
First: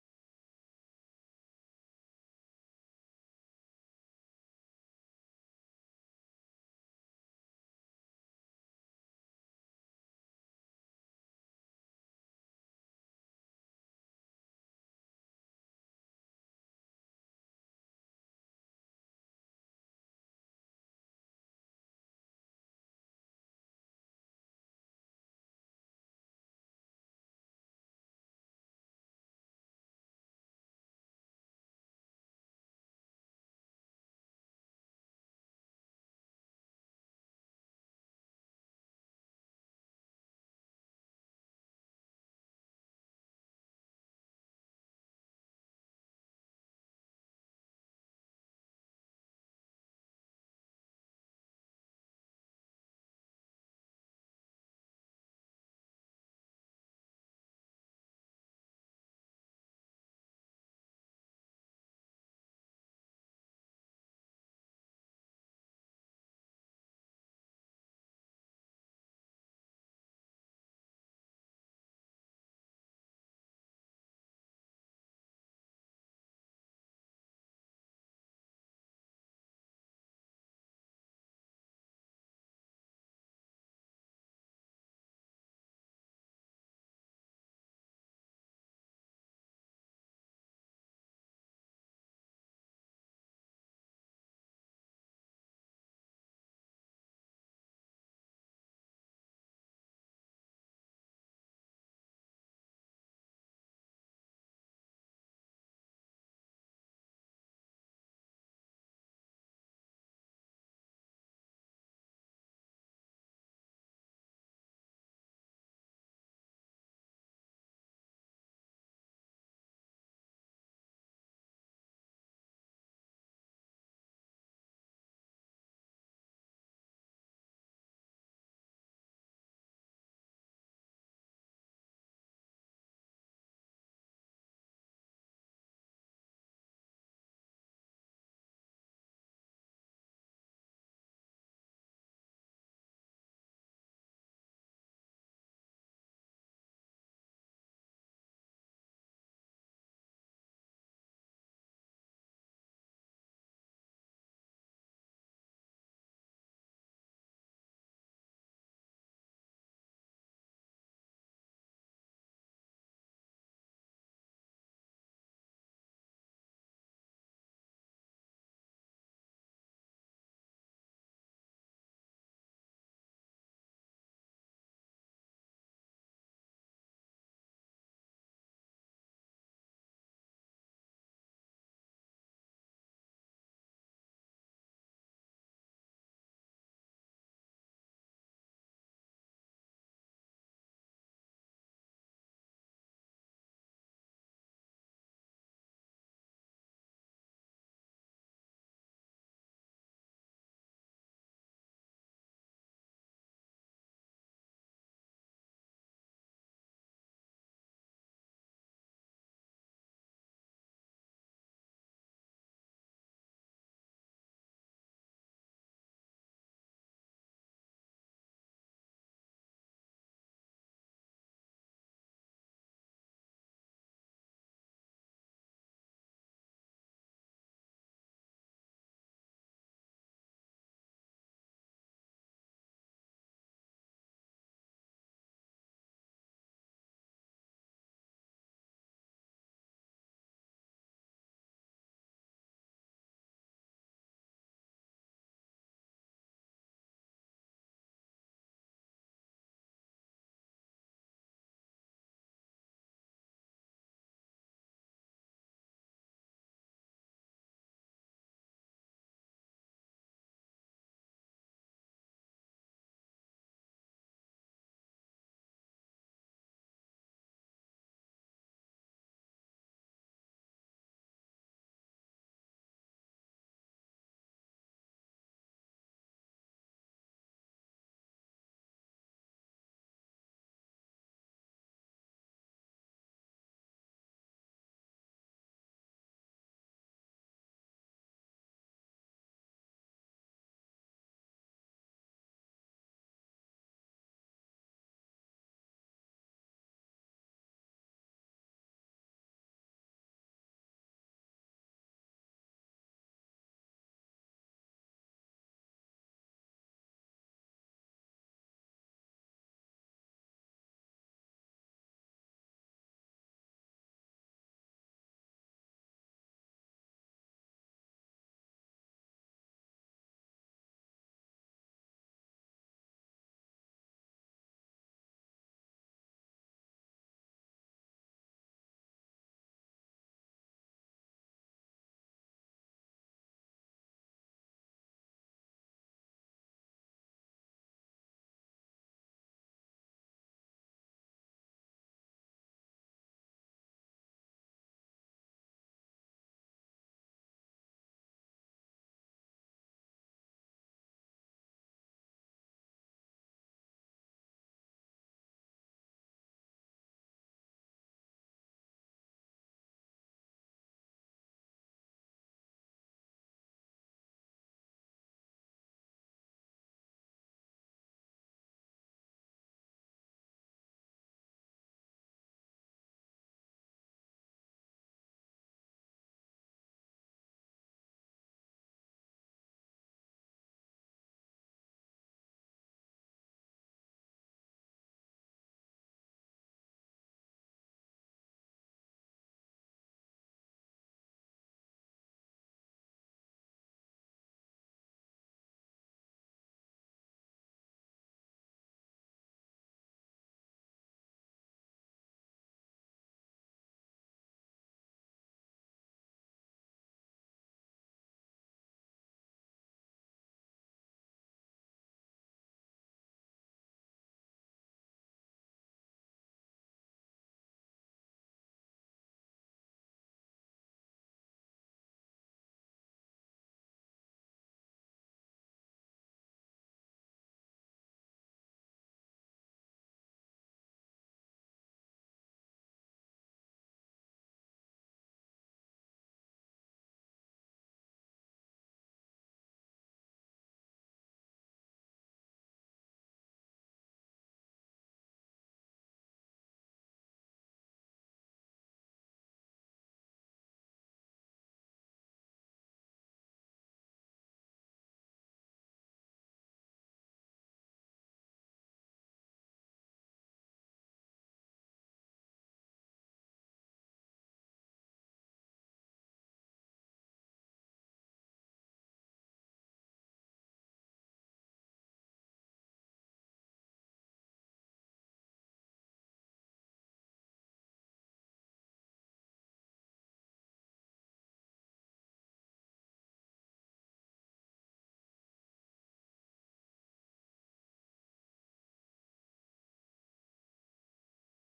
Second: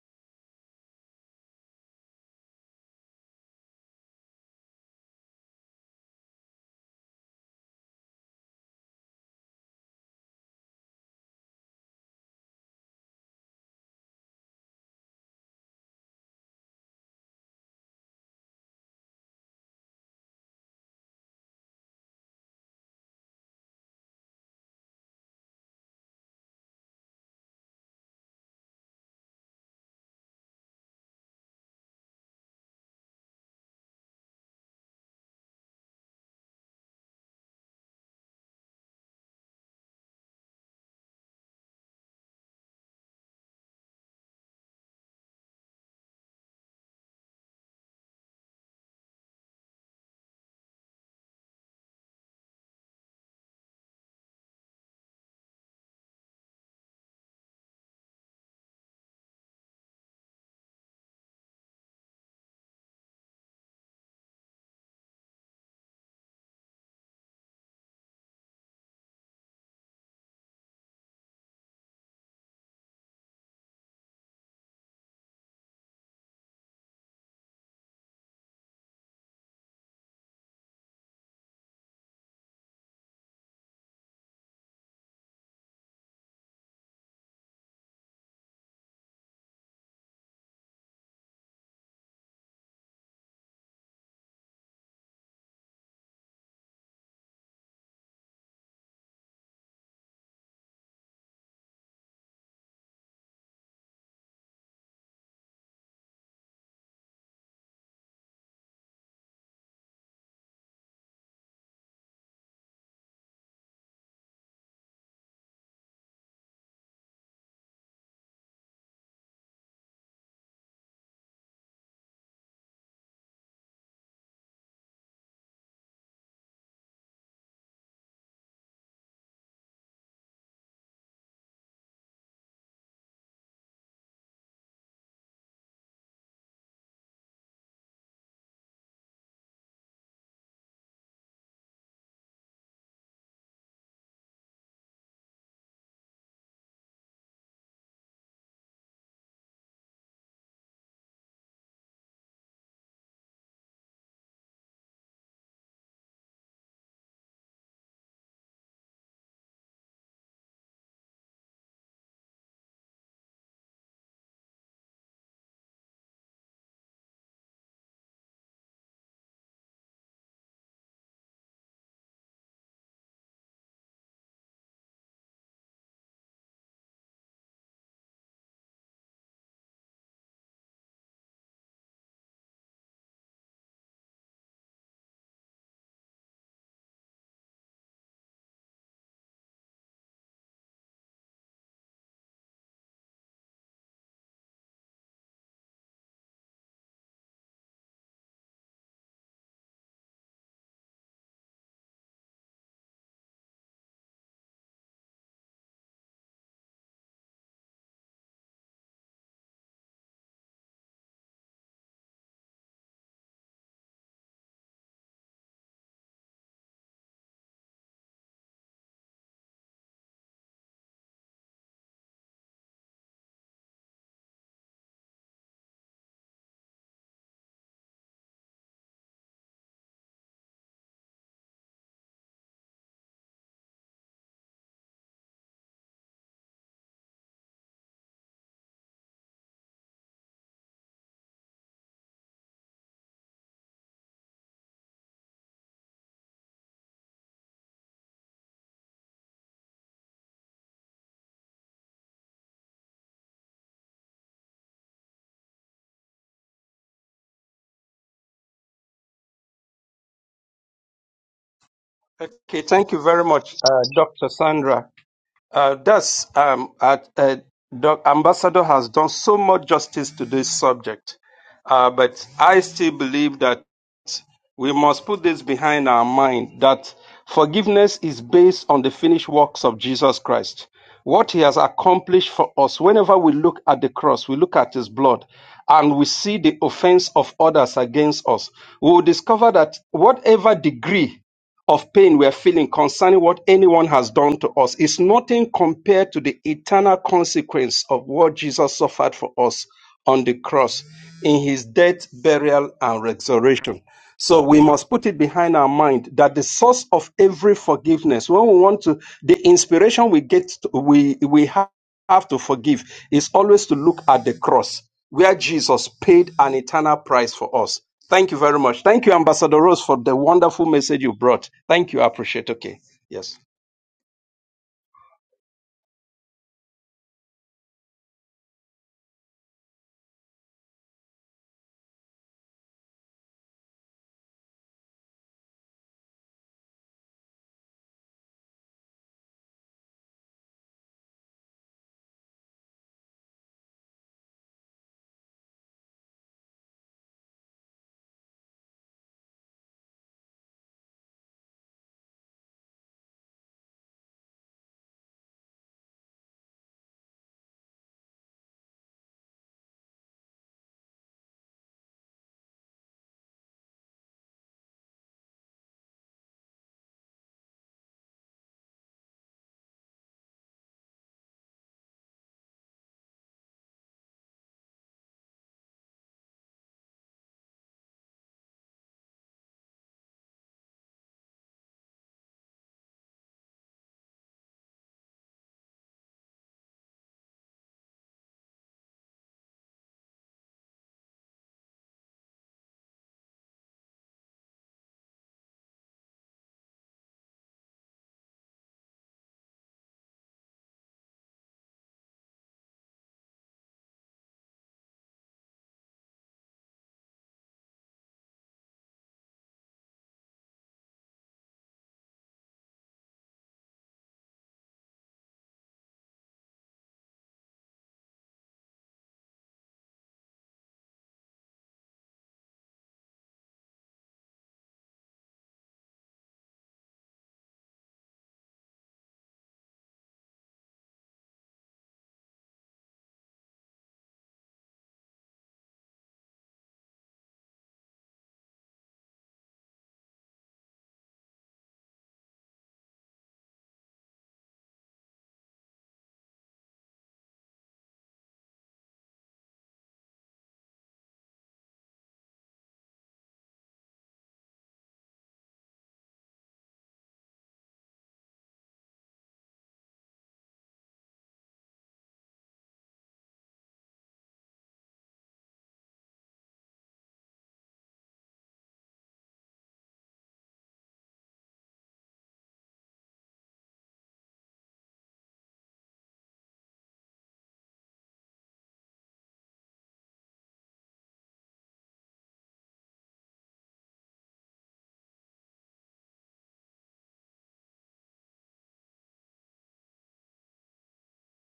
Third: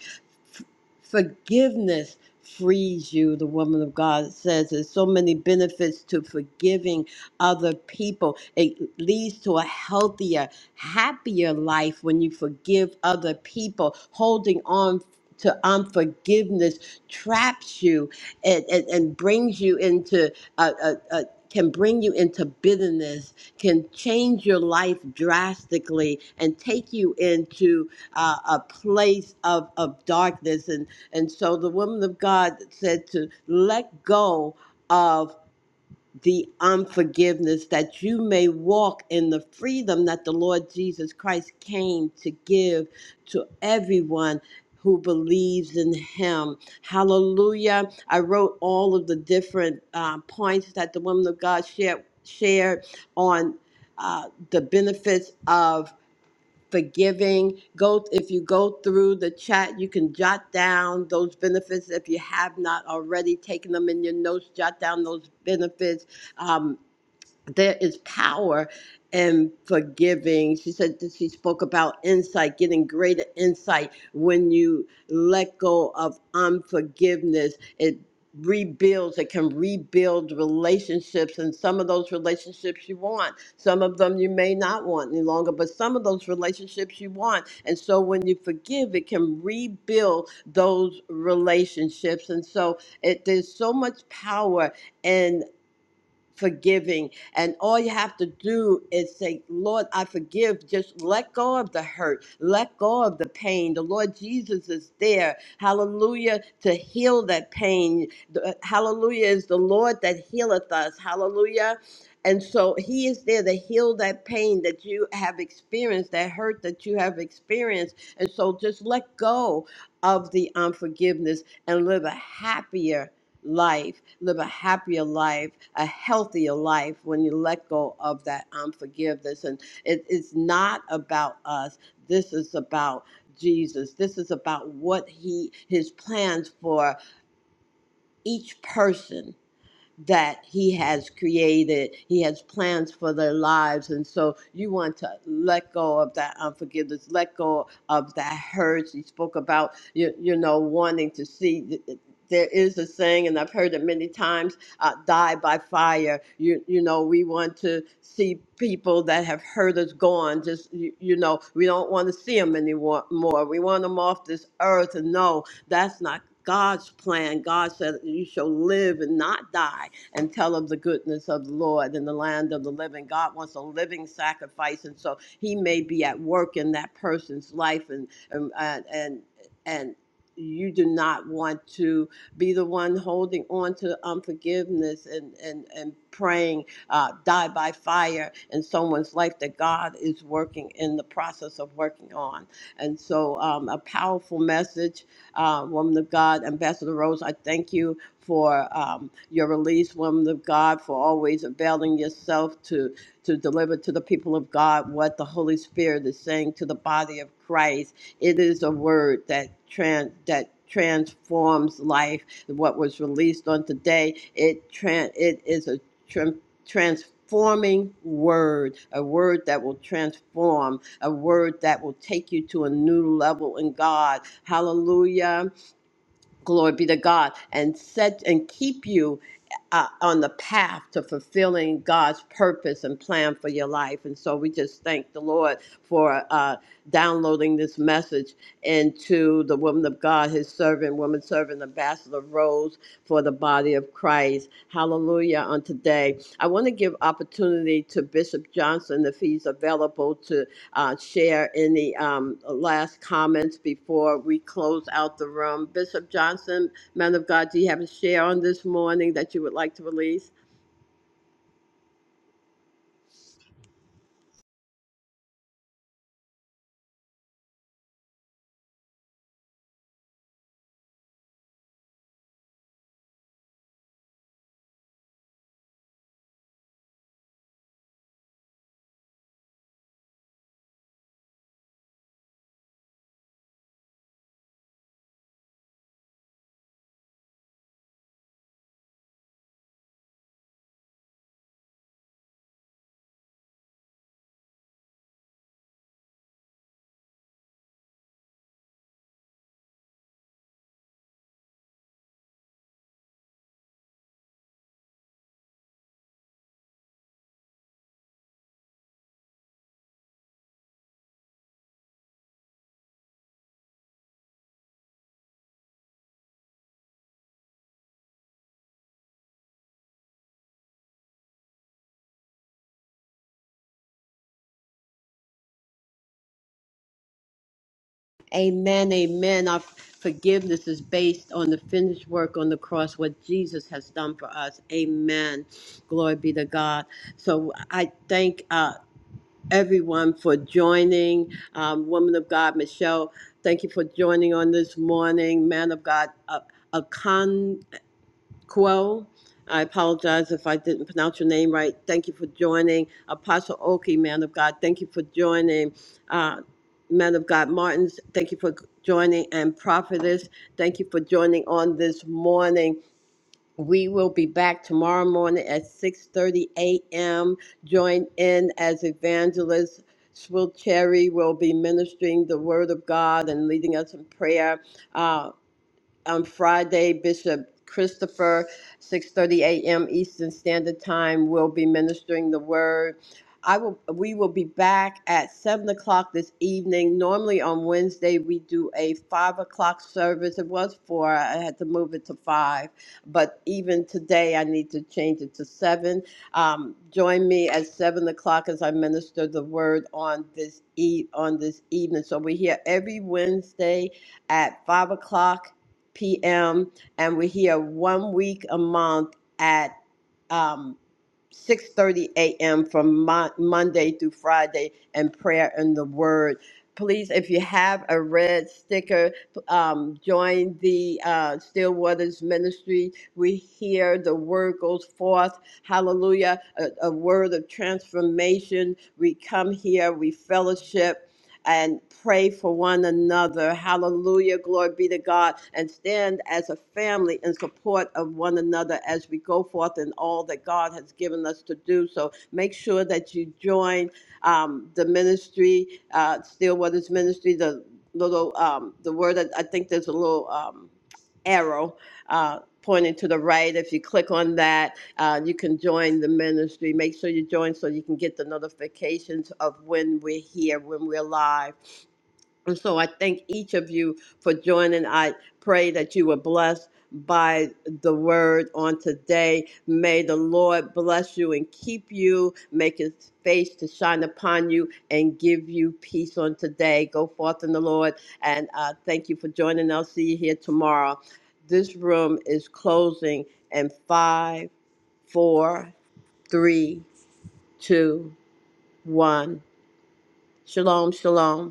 Speaker 1: Forgiveness frees you, the woman of God says. There's so many benefits to forgiving other people. It leads to a healthier, happier life when you forgive other people. Holding on to unforgiveness traps you and, and, and brings you into a can bring you into bitterness, can change your life drastically, and take you into uh, a place of, of darkness. And, and so the woman of God said to let go of the unforgiveness, that you may walk in the freedom that the Lord Jesus Christ came to give to everyone who believes in him. Hallelujah. I wrote all of the different uh, points that the woman of God shared, shared on uh, the benefits of forgiving. Go if you go through the chat, you can jot down those benefits if you have not already taken them in your notes. Jot down those benefits. Um, there is power in forgiving. She said that she spoke about insight, getting greater insight when you let go of unforgiveness. It rebuilds, it can rebuild relationships, and some of those relationships you want, some of them you may not want any longer, but some of those relationships you want. And so when you forgive, it can rebuild those relationships. And so it, there's so much power in forgiving. And all you have to do is say, Lord, I forgive. Just let go of the hurt, let go of the pain. The Lord Jesus is there. Hallelujah, to heal that pain. The- Hallelujah is the Lord that healeth us. Hallelujah. And so he is there to heal that pain that you have experienced, that hurt that you have experienced. And so just let go of the unforgiveness and live a happier life, live a happier life, a healthier life when you let go of that unforgiveness. And it, it's not about us. This is about Jesus. This is about what he his plans for each person that he has created. He has plans for their lives. And so you want to let go of that unforgiveness, let go of that hurt. He spoke about, you, you know, wanting to see. There is a saying, and I've heard it many times uh, die by fire. You, you know, we want to see people that have hurt us gone. Just, you, you know, we don't want to see them anymore. More. We want them off this earth. And no, that's not God's plan. God said you shall live and not die and tell of the goodness of the Lord in the land of the living. God wants a living sacrifice, and so He may be at work in that person's life, and and and. and and you do not want to be the one holding on to unforgiveness and, and, and praying, uh, die by fire in someone's life that God is working in the process of working on. And so, um, a powerful message, uh, woman of God, Ambassador Rose, I thank you for um, your release, woman of God, for always availing yourself to, to deliver to the people of God what the Holy Spirit is saying to the body of Christ. It is a word that trans that transforms life. What was released on today, it tran it is a tran- transforming word, a word that will transform, a word that will take you to a new level in God. Hallelujah glory be to God, and set and keep you uh, on the path to fulfilling God's purpose and plan for your life. And so we just thank the Lord for uh, downloading this message into the woman of God, his servant, woman servant, ambassador Rose for the body of Christ. Hallelujah on today. I want to give opportunity to Bishop Johnson if he's available to uh, share any um, last comments before we close out the room. Bishop Johnson, man of God, do you have a share on this morning that you would like to release?
Speaker 3: Okay, thank you very much, uh, Dr. Sandra. Uh, thus, um, uh, uh, Doc Ambassador has done so much justice to this subject, uh, but I still believe that we must put this behind our mind that forgiveness is based on the finished works of Jesus Christ. What he has accomplished for us, whenever we look at the cross, we look at his blood and we see the offense of others against us, we will discover that whatever degree of pain we're feeling concerning what anyone has done to us is nothing compared to the eternal consequence of what Jesus suffered for us on the cross in his death, burial, and resurrection. So we must put it behind our mind that the source of every forgiveness, when we want to, the inspiration we get, we, we have have to forgive is always to look at the cross where Jesus paid an eternal price for us. Thank you very much. Thank you, Ambassador Rose, for the wonderful message you brought. Thank you. I appreciate. Okay. Yes.
Speaker 1: Amen, amen. Our forgiveness is based on the finished work on the cross, what Jesus has done for us. Amen. Glory be to God. So I thank uh, everyone for joining. Um, Woman of God, Michelle, thank you for joining on this morning. Man of God, uh, Akan. Quo. I apologize if I didn't pronounce your name right. Thank you for joining. Apostle Oki, man of God, thank you for joining. Uh, man of God Martins, thank you for joining. And Prophetess, thank you for joining on this morning. We will be back tomorrow morning at 6.30 a.m. Join in as evangelist. Swill Cherry will be ministering the word of God and leading us in prayer. Uh, on Friday, Bishop Christopher, 6:30 a.m. Eastern Standard Time, will be ministering the word. I will. We will be back at seven o'clock this evening. Normally on Wednesday we do a five o'clock service. It was four. I had to move it to five, but even today I need to change it to seven. Um, join me at seven o'clock as I minister the word on this e- on this evening. So we're here every Wednesday at five o'clock p.m. and we're here one week a month at um, 6:30 a.m. from Mon- Monday through Friday and prayer and the word. Please, if you have a red sticker, um, join the uh, Stillwaters Ministry. We hear the word goes forth. Hallelujah. A, a word of transformation. We come here, we fellowship, and pray for one another. Hallelujah. Glory be to God. And stand as a family in support of one another as we go forth in all that God has given us to do. So make sure that you join um, the ministry, uh, Stillwater's ministry, the little, um, the word, that I think there's a little um, arrow uh, pointing to the right. If you click on that, uh, you can join the ministry. Make sure you join so you can get the notifications of when we're here, when we're live. And so I thank each of you for joining. I pray that you were blessed by the word on today. May the Lord bless you and keep you, make his face to shine upon you, and give you peace on today. Go forth in the Lord. And uh, thank you for joining. I'll see you here tomorrow. This room is closing in five, four, Three, two, one. Shalom, shalom.